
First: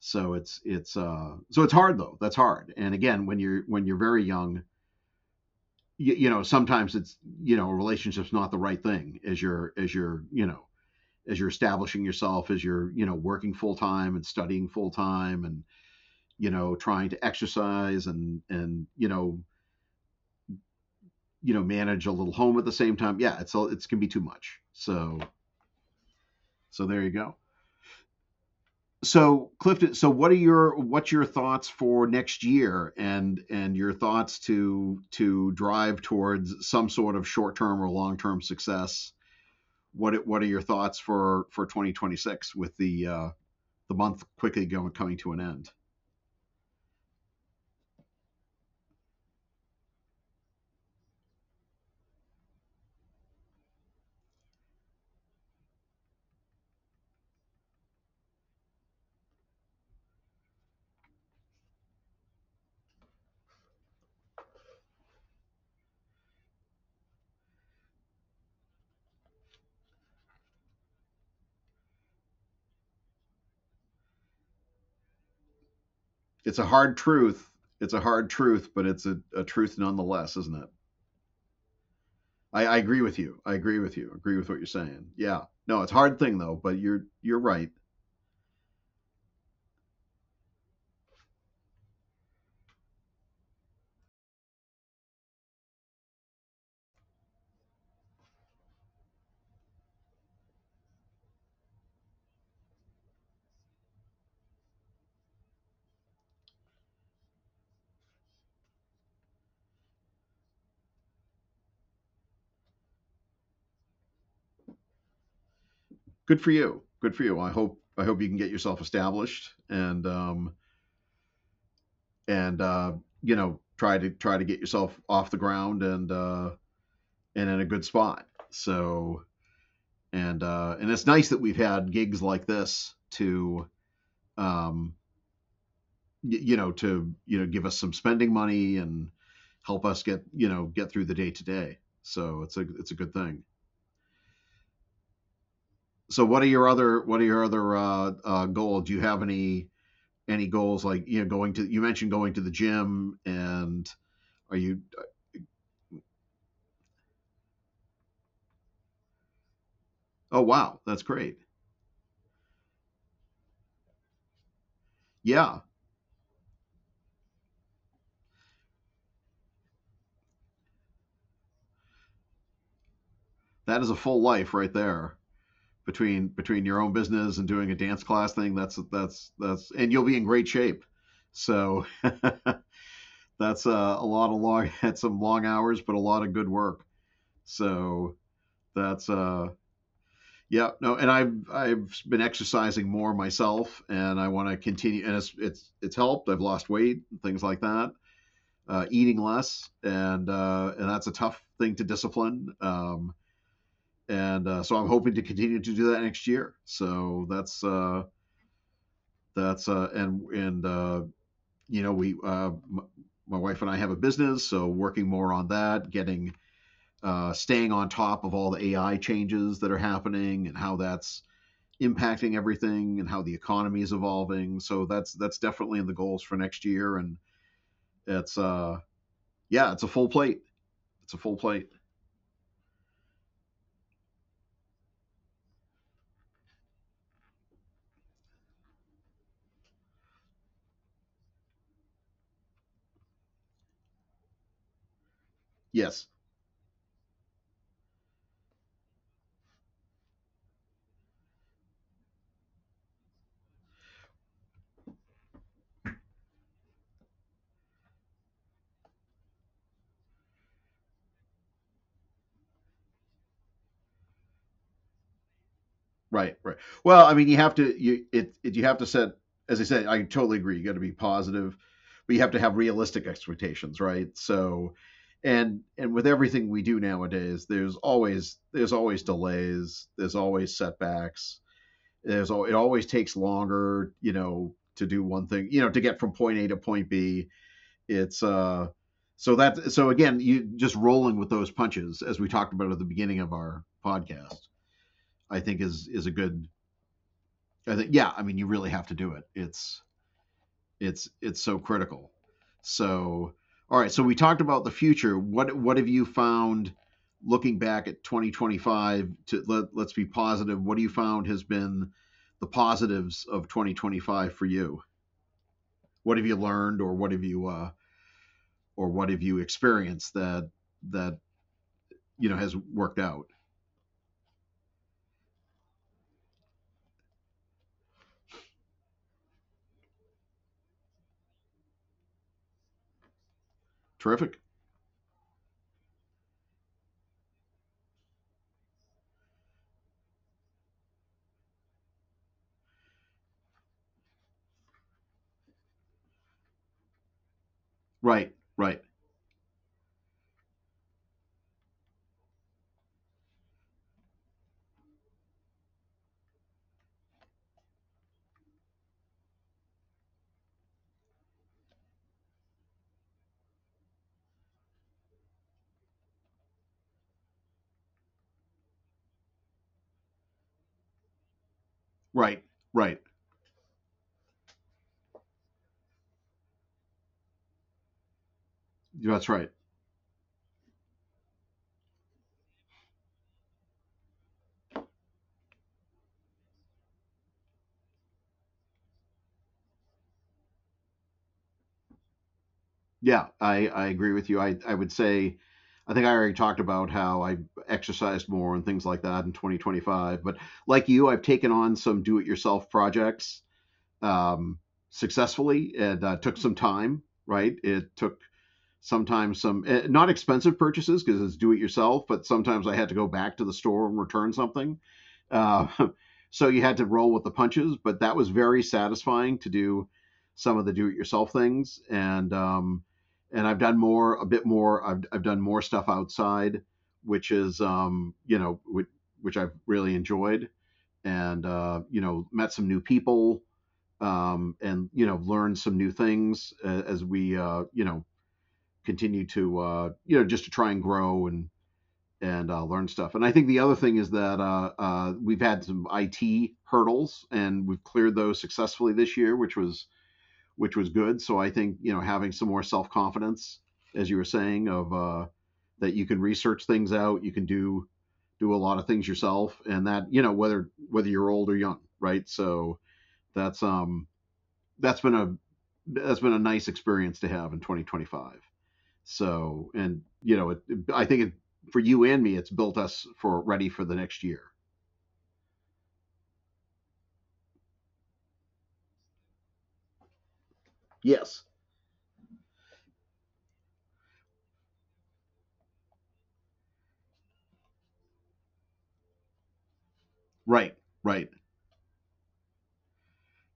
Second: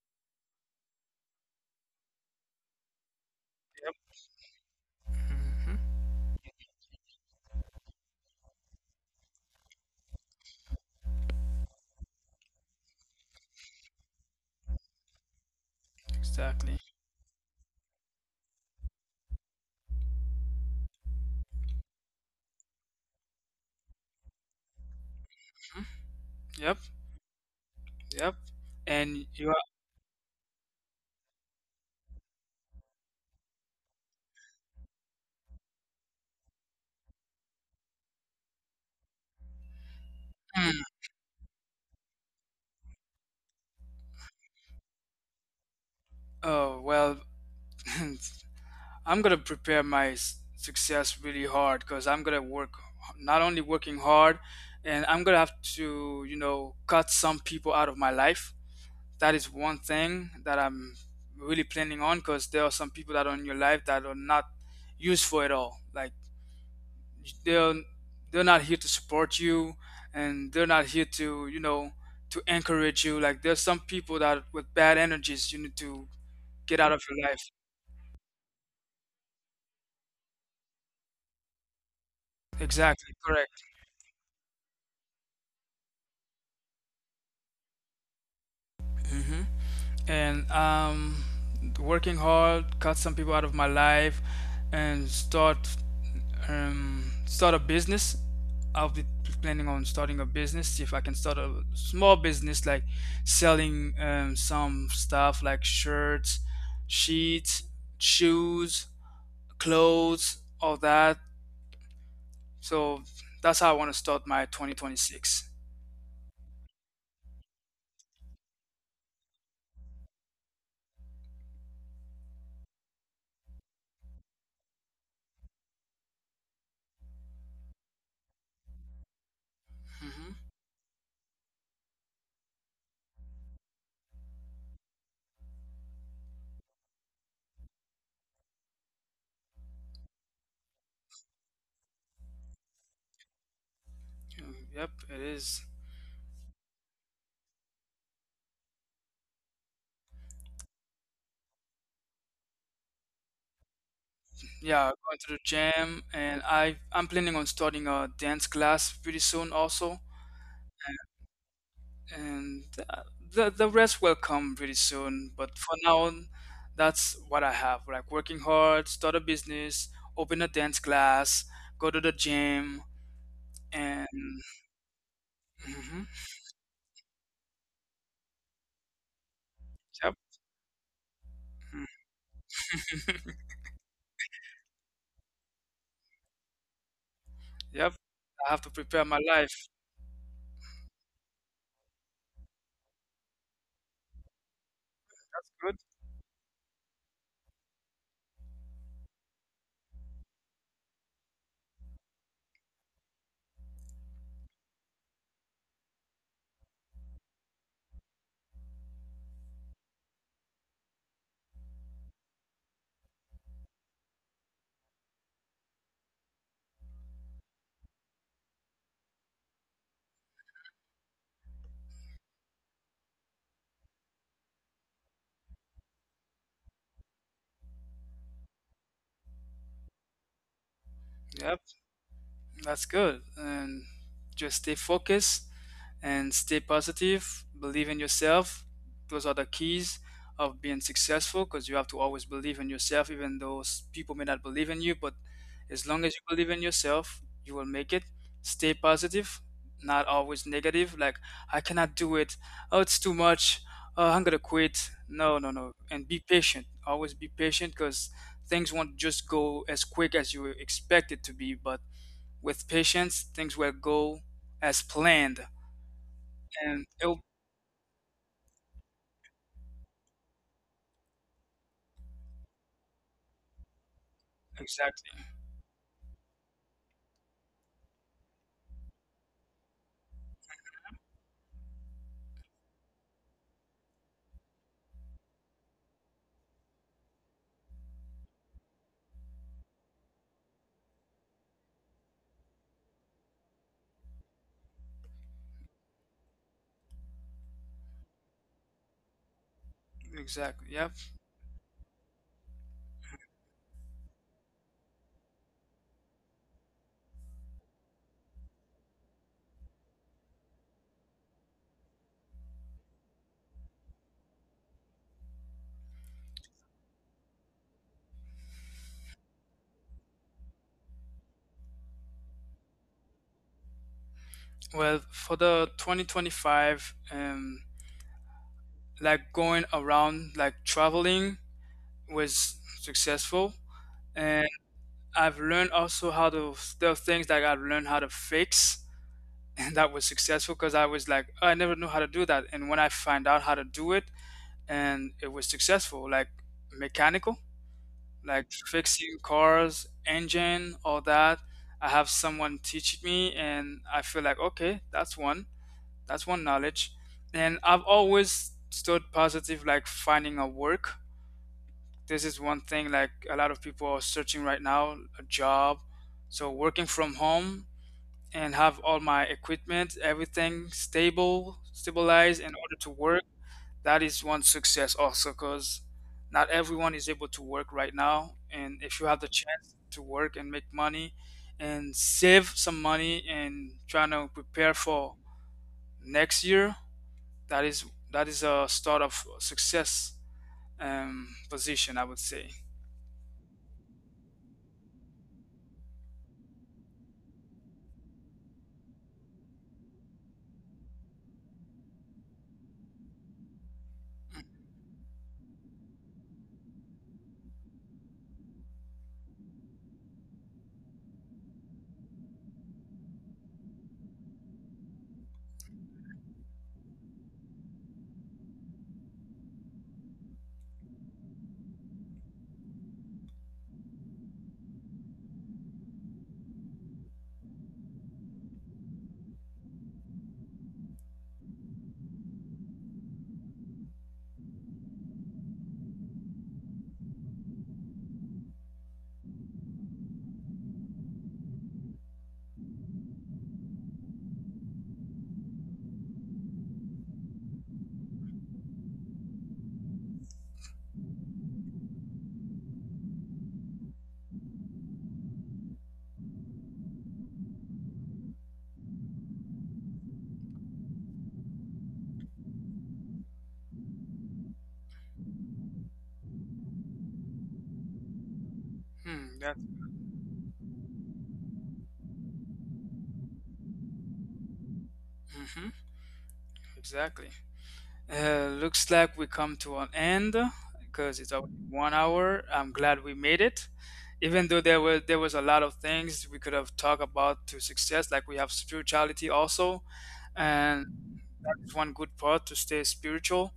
B: So it's so it's hard though, that's hard. And again, when
A: Yep.
B: you're very young,
A: Hmm.
B: you know sometimes it's, you know, a relationship's not the right thing as you're, as you're, you know, as you're establishing yourself, as you're, you know, working full time and studying full time, and you know
A: Exactly.
B: trying to exercise and, you know, you know manage a little home at the same time, yeah, it's all, it's can be too much. So
A: Mhm. Yep.
B: so there you go.
A: Yep. And you
B: So
A: are.
B: Clifton, so what are your, what's your thoughts for next year, and your thoughts to drive towards some sort of short-term or long-term success? What are your
A: Hmm.
B: thoughts for 2026 with the month quickly going coming to an end?
A: Oh well, I'm gonna prepare my success really hard, because I'm gonna work not only working hard, and I'm gonna have to, you know, cut some people out of my life. That is one thing that I'm really planning on, because there are some people that are in your life that are not useful at all. Like they're they're not here to support you, and they're not here to, you know, to encourage you. Like there's some people that with bad energies you need to
B: It's a
A: get out
B: hard
A: of your life.
B: truth. It's a hard truth, but it's a truth nonetheless, isn't it? I agree
A: Exactly.
B: with you. I
A: Correct.
B: agree with you. Agree with what you're saying. Yeah. No, it's a hard thing though, but you're right.
A: Hmm. And working hard, cut some people out of my life, and start a business. I'll be planning on starting a business, see if I can start a small business, like selling some stuff like shirts, sheets, shoes, clothes, all that. So that's how I want to start my 2026.
B: Good for you. Good for you. I hope you can get yourself established, and uh, you know, try to try to get yourself off the ground, and in a good spot. So
A: Hmm.
B: and it's nice that we've had gigs like this to, um, you know, to you know give us some spending money and help us get, you know, get through the day to day. So it's a good thing.
A: Yep, it is.
B: So what are your other, what are your other, goals? Do you have any goals like, you know, going to, you mentioned going to the gym, and are you,
A: Yeah, going to the gym, and I'm planning on starting a dance class pretty soon also,
B: oh wow, that's great,
A: and the rest will come pretty soon. But
B: yeah,
A: for now, that's what I have. Like working hard, start a business, open a dance class, go to the gym,
B: that is a
A: and
B: full life right there.
A: hmm.
B: Between your own business and doing a dance class thing, that's and you'll
A: Yep.
B: be in great shape.
A: Mm.
B: So that's a lot of long had some long hours, but a lot of good work.
A: Yep.
B: So
A: I have to prepare
B: that's
A: my life.
B: yeah. No, and I've been exercising more myself, and I want to continue, and it's it's
A: Good.
B: it's helped, I've lost weight and things like that, eating less, and that's a tough thing to discipline, and so I'm hoping to continue to do that next year. So that's that's and you know we my wife and I have a business, so working more on that, getting, staying on top of all the AI changes that are happening and how that's impacting everything and how the economy is evolving. So that's definitely in the goals for next year. And it's yeah, it's a full plate. It's a full
A: Yep,
B: plate.
A: that's good. And just stay focused and stay positive, believe in yourself. Those are the keys of being successful, because you have to always believe in yourself, even though people may not believe in you. But as long
B: Yes.
A: as you believe in yourself, you will make it. Stay positive, not always negative. Like, I cannot do it. Oh, it's too much. Oh, I'm going to quit. No, no, no. And be patient. Always be patient, because things won't just go as quick as you expect it to be. But with patience, things will go as planned.
B: Right, right.
A: And
B: Well, I
A: it'll
B: mean, you have to you, it, you have to set, as I said, I totally agree. You got to be positive, but you have to have realistic expectations, right? So,
A: exactly,
B: and with everything we do nowadays, there's always delays, there's always setbacks. It always takes longer, you know, to do one thing, you know, to get from point A to point B. It's so that so again, you just rolling with those punches as we talked about at the beginning of our podcast, I think is a good I think yeah, I mean you really have to do it. It's
A: exactly, yeah.
B: it's it's so critical. So all right, so we talked about the future. What have you found looking back at 2025 to let's be positive, what do you found has been the positives of 2025 for you? What have you learned or what have you or what have you experienced that that has worked out?
A: Well, for the 2025, like going around, like traveling was successful,
B: Terrific.
A: and I've learned also how to, there are things that I've learned how to fix, and that was successful because I was like, "Oh, I never knew how to do that, and when I find out how to do it, and it was successful, like mechanical.
B: Right,
A: Like
B: right,
A: fixing cars, engine, all that. I have someone teaching me, and I feel like okay, that's one knowledge. And I've always stood positive, like finding a work. This is one thing like a lot of people are searching right now, a job. So working from home and have all my equipment, everything stable, stabilized
B: right,
A: in order to
B: right.
A: work, that is one success also, because not everyone is able to work right now, and if you have the
B: That's right.
A: chance to work and make money and save some money and trying to prepare for next year, that is that is a start of success, position I would say.
B: Yeah, I agree with you. I would say, I think I already talked about how I exercised more and things like that in 2025. But like you, I've taken on some do it yourself projects, um, successfully, and took some time, right? It took sometimes some not expensive purchases because it's do it yourself, but sometimes I had to go back to the store and return something. Uh, so you had to roll with the punches, but that was very satisfying to do some of the do it yourself things. And I've done more, a bit more, I've done more stuff outside, which is, you know, which I've really enjoyed and, you know, met some new people, and, you know, learned some new things, as we, you know, continue to you know just to try and grow and learn stuff. And I think the other thing is that we've had some IT hurdles and we've cleared those successfully this year, which was good. So I think, you know, having some more self confidence, as you were saying, of that you can research things out, you can do a lot of things yourself, and that, you know, whether you're old or young, right? So that's um that's been a that's been a nice experience to have in 2025.
A: Hmm, that,
B: So, and you know, I think it, for you and me, it's built us for ready for the next year.
A: hmm, exactly. Looks like we come to an end, because it's
B: Yes.
A: already 1 hour. I'm glad we made it. Even though there was a lot of things we could have talked about to success, like we have spirituality also,
B: Right,
A: and
B: right.
A: it's one good part to stay spiritual.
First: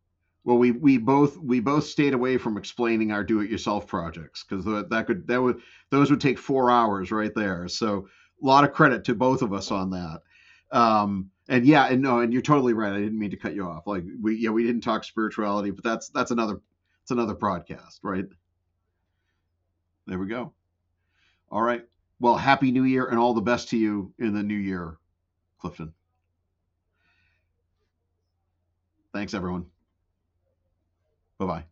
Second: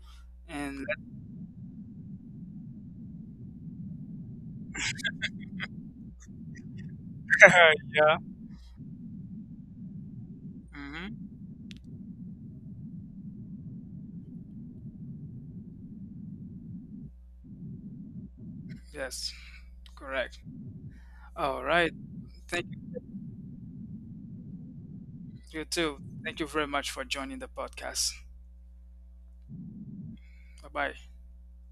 B: Well,
A: And
B: we both stayed away from explaining our do-it-yourself projects because that, that could that would those would take 4 hours right there. So
A: yeah,
B: a lot of credit to both of us on that.
A: hmm,
B: And yeah, and no, and you're totally right. I didn't mean to cut you off. Like, we, yeah, we didn't talk spirituality, but that's another it's another podcast, right?
A: yes,
B: There we
A: correct.
B: go. All
A: All
B: right.
A: right,
B: Well,
A: thank
B: happy New Year and all the best to you in the new year.
A: you
B: Clifton.
A: too. Thank you very much for joining the podcast.
B: Thanks, everyone.
A: Bye bye.
B: Bye bye.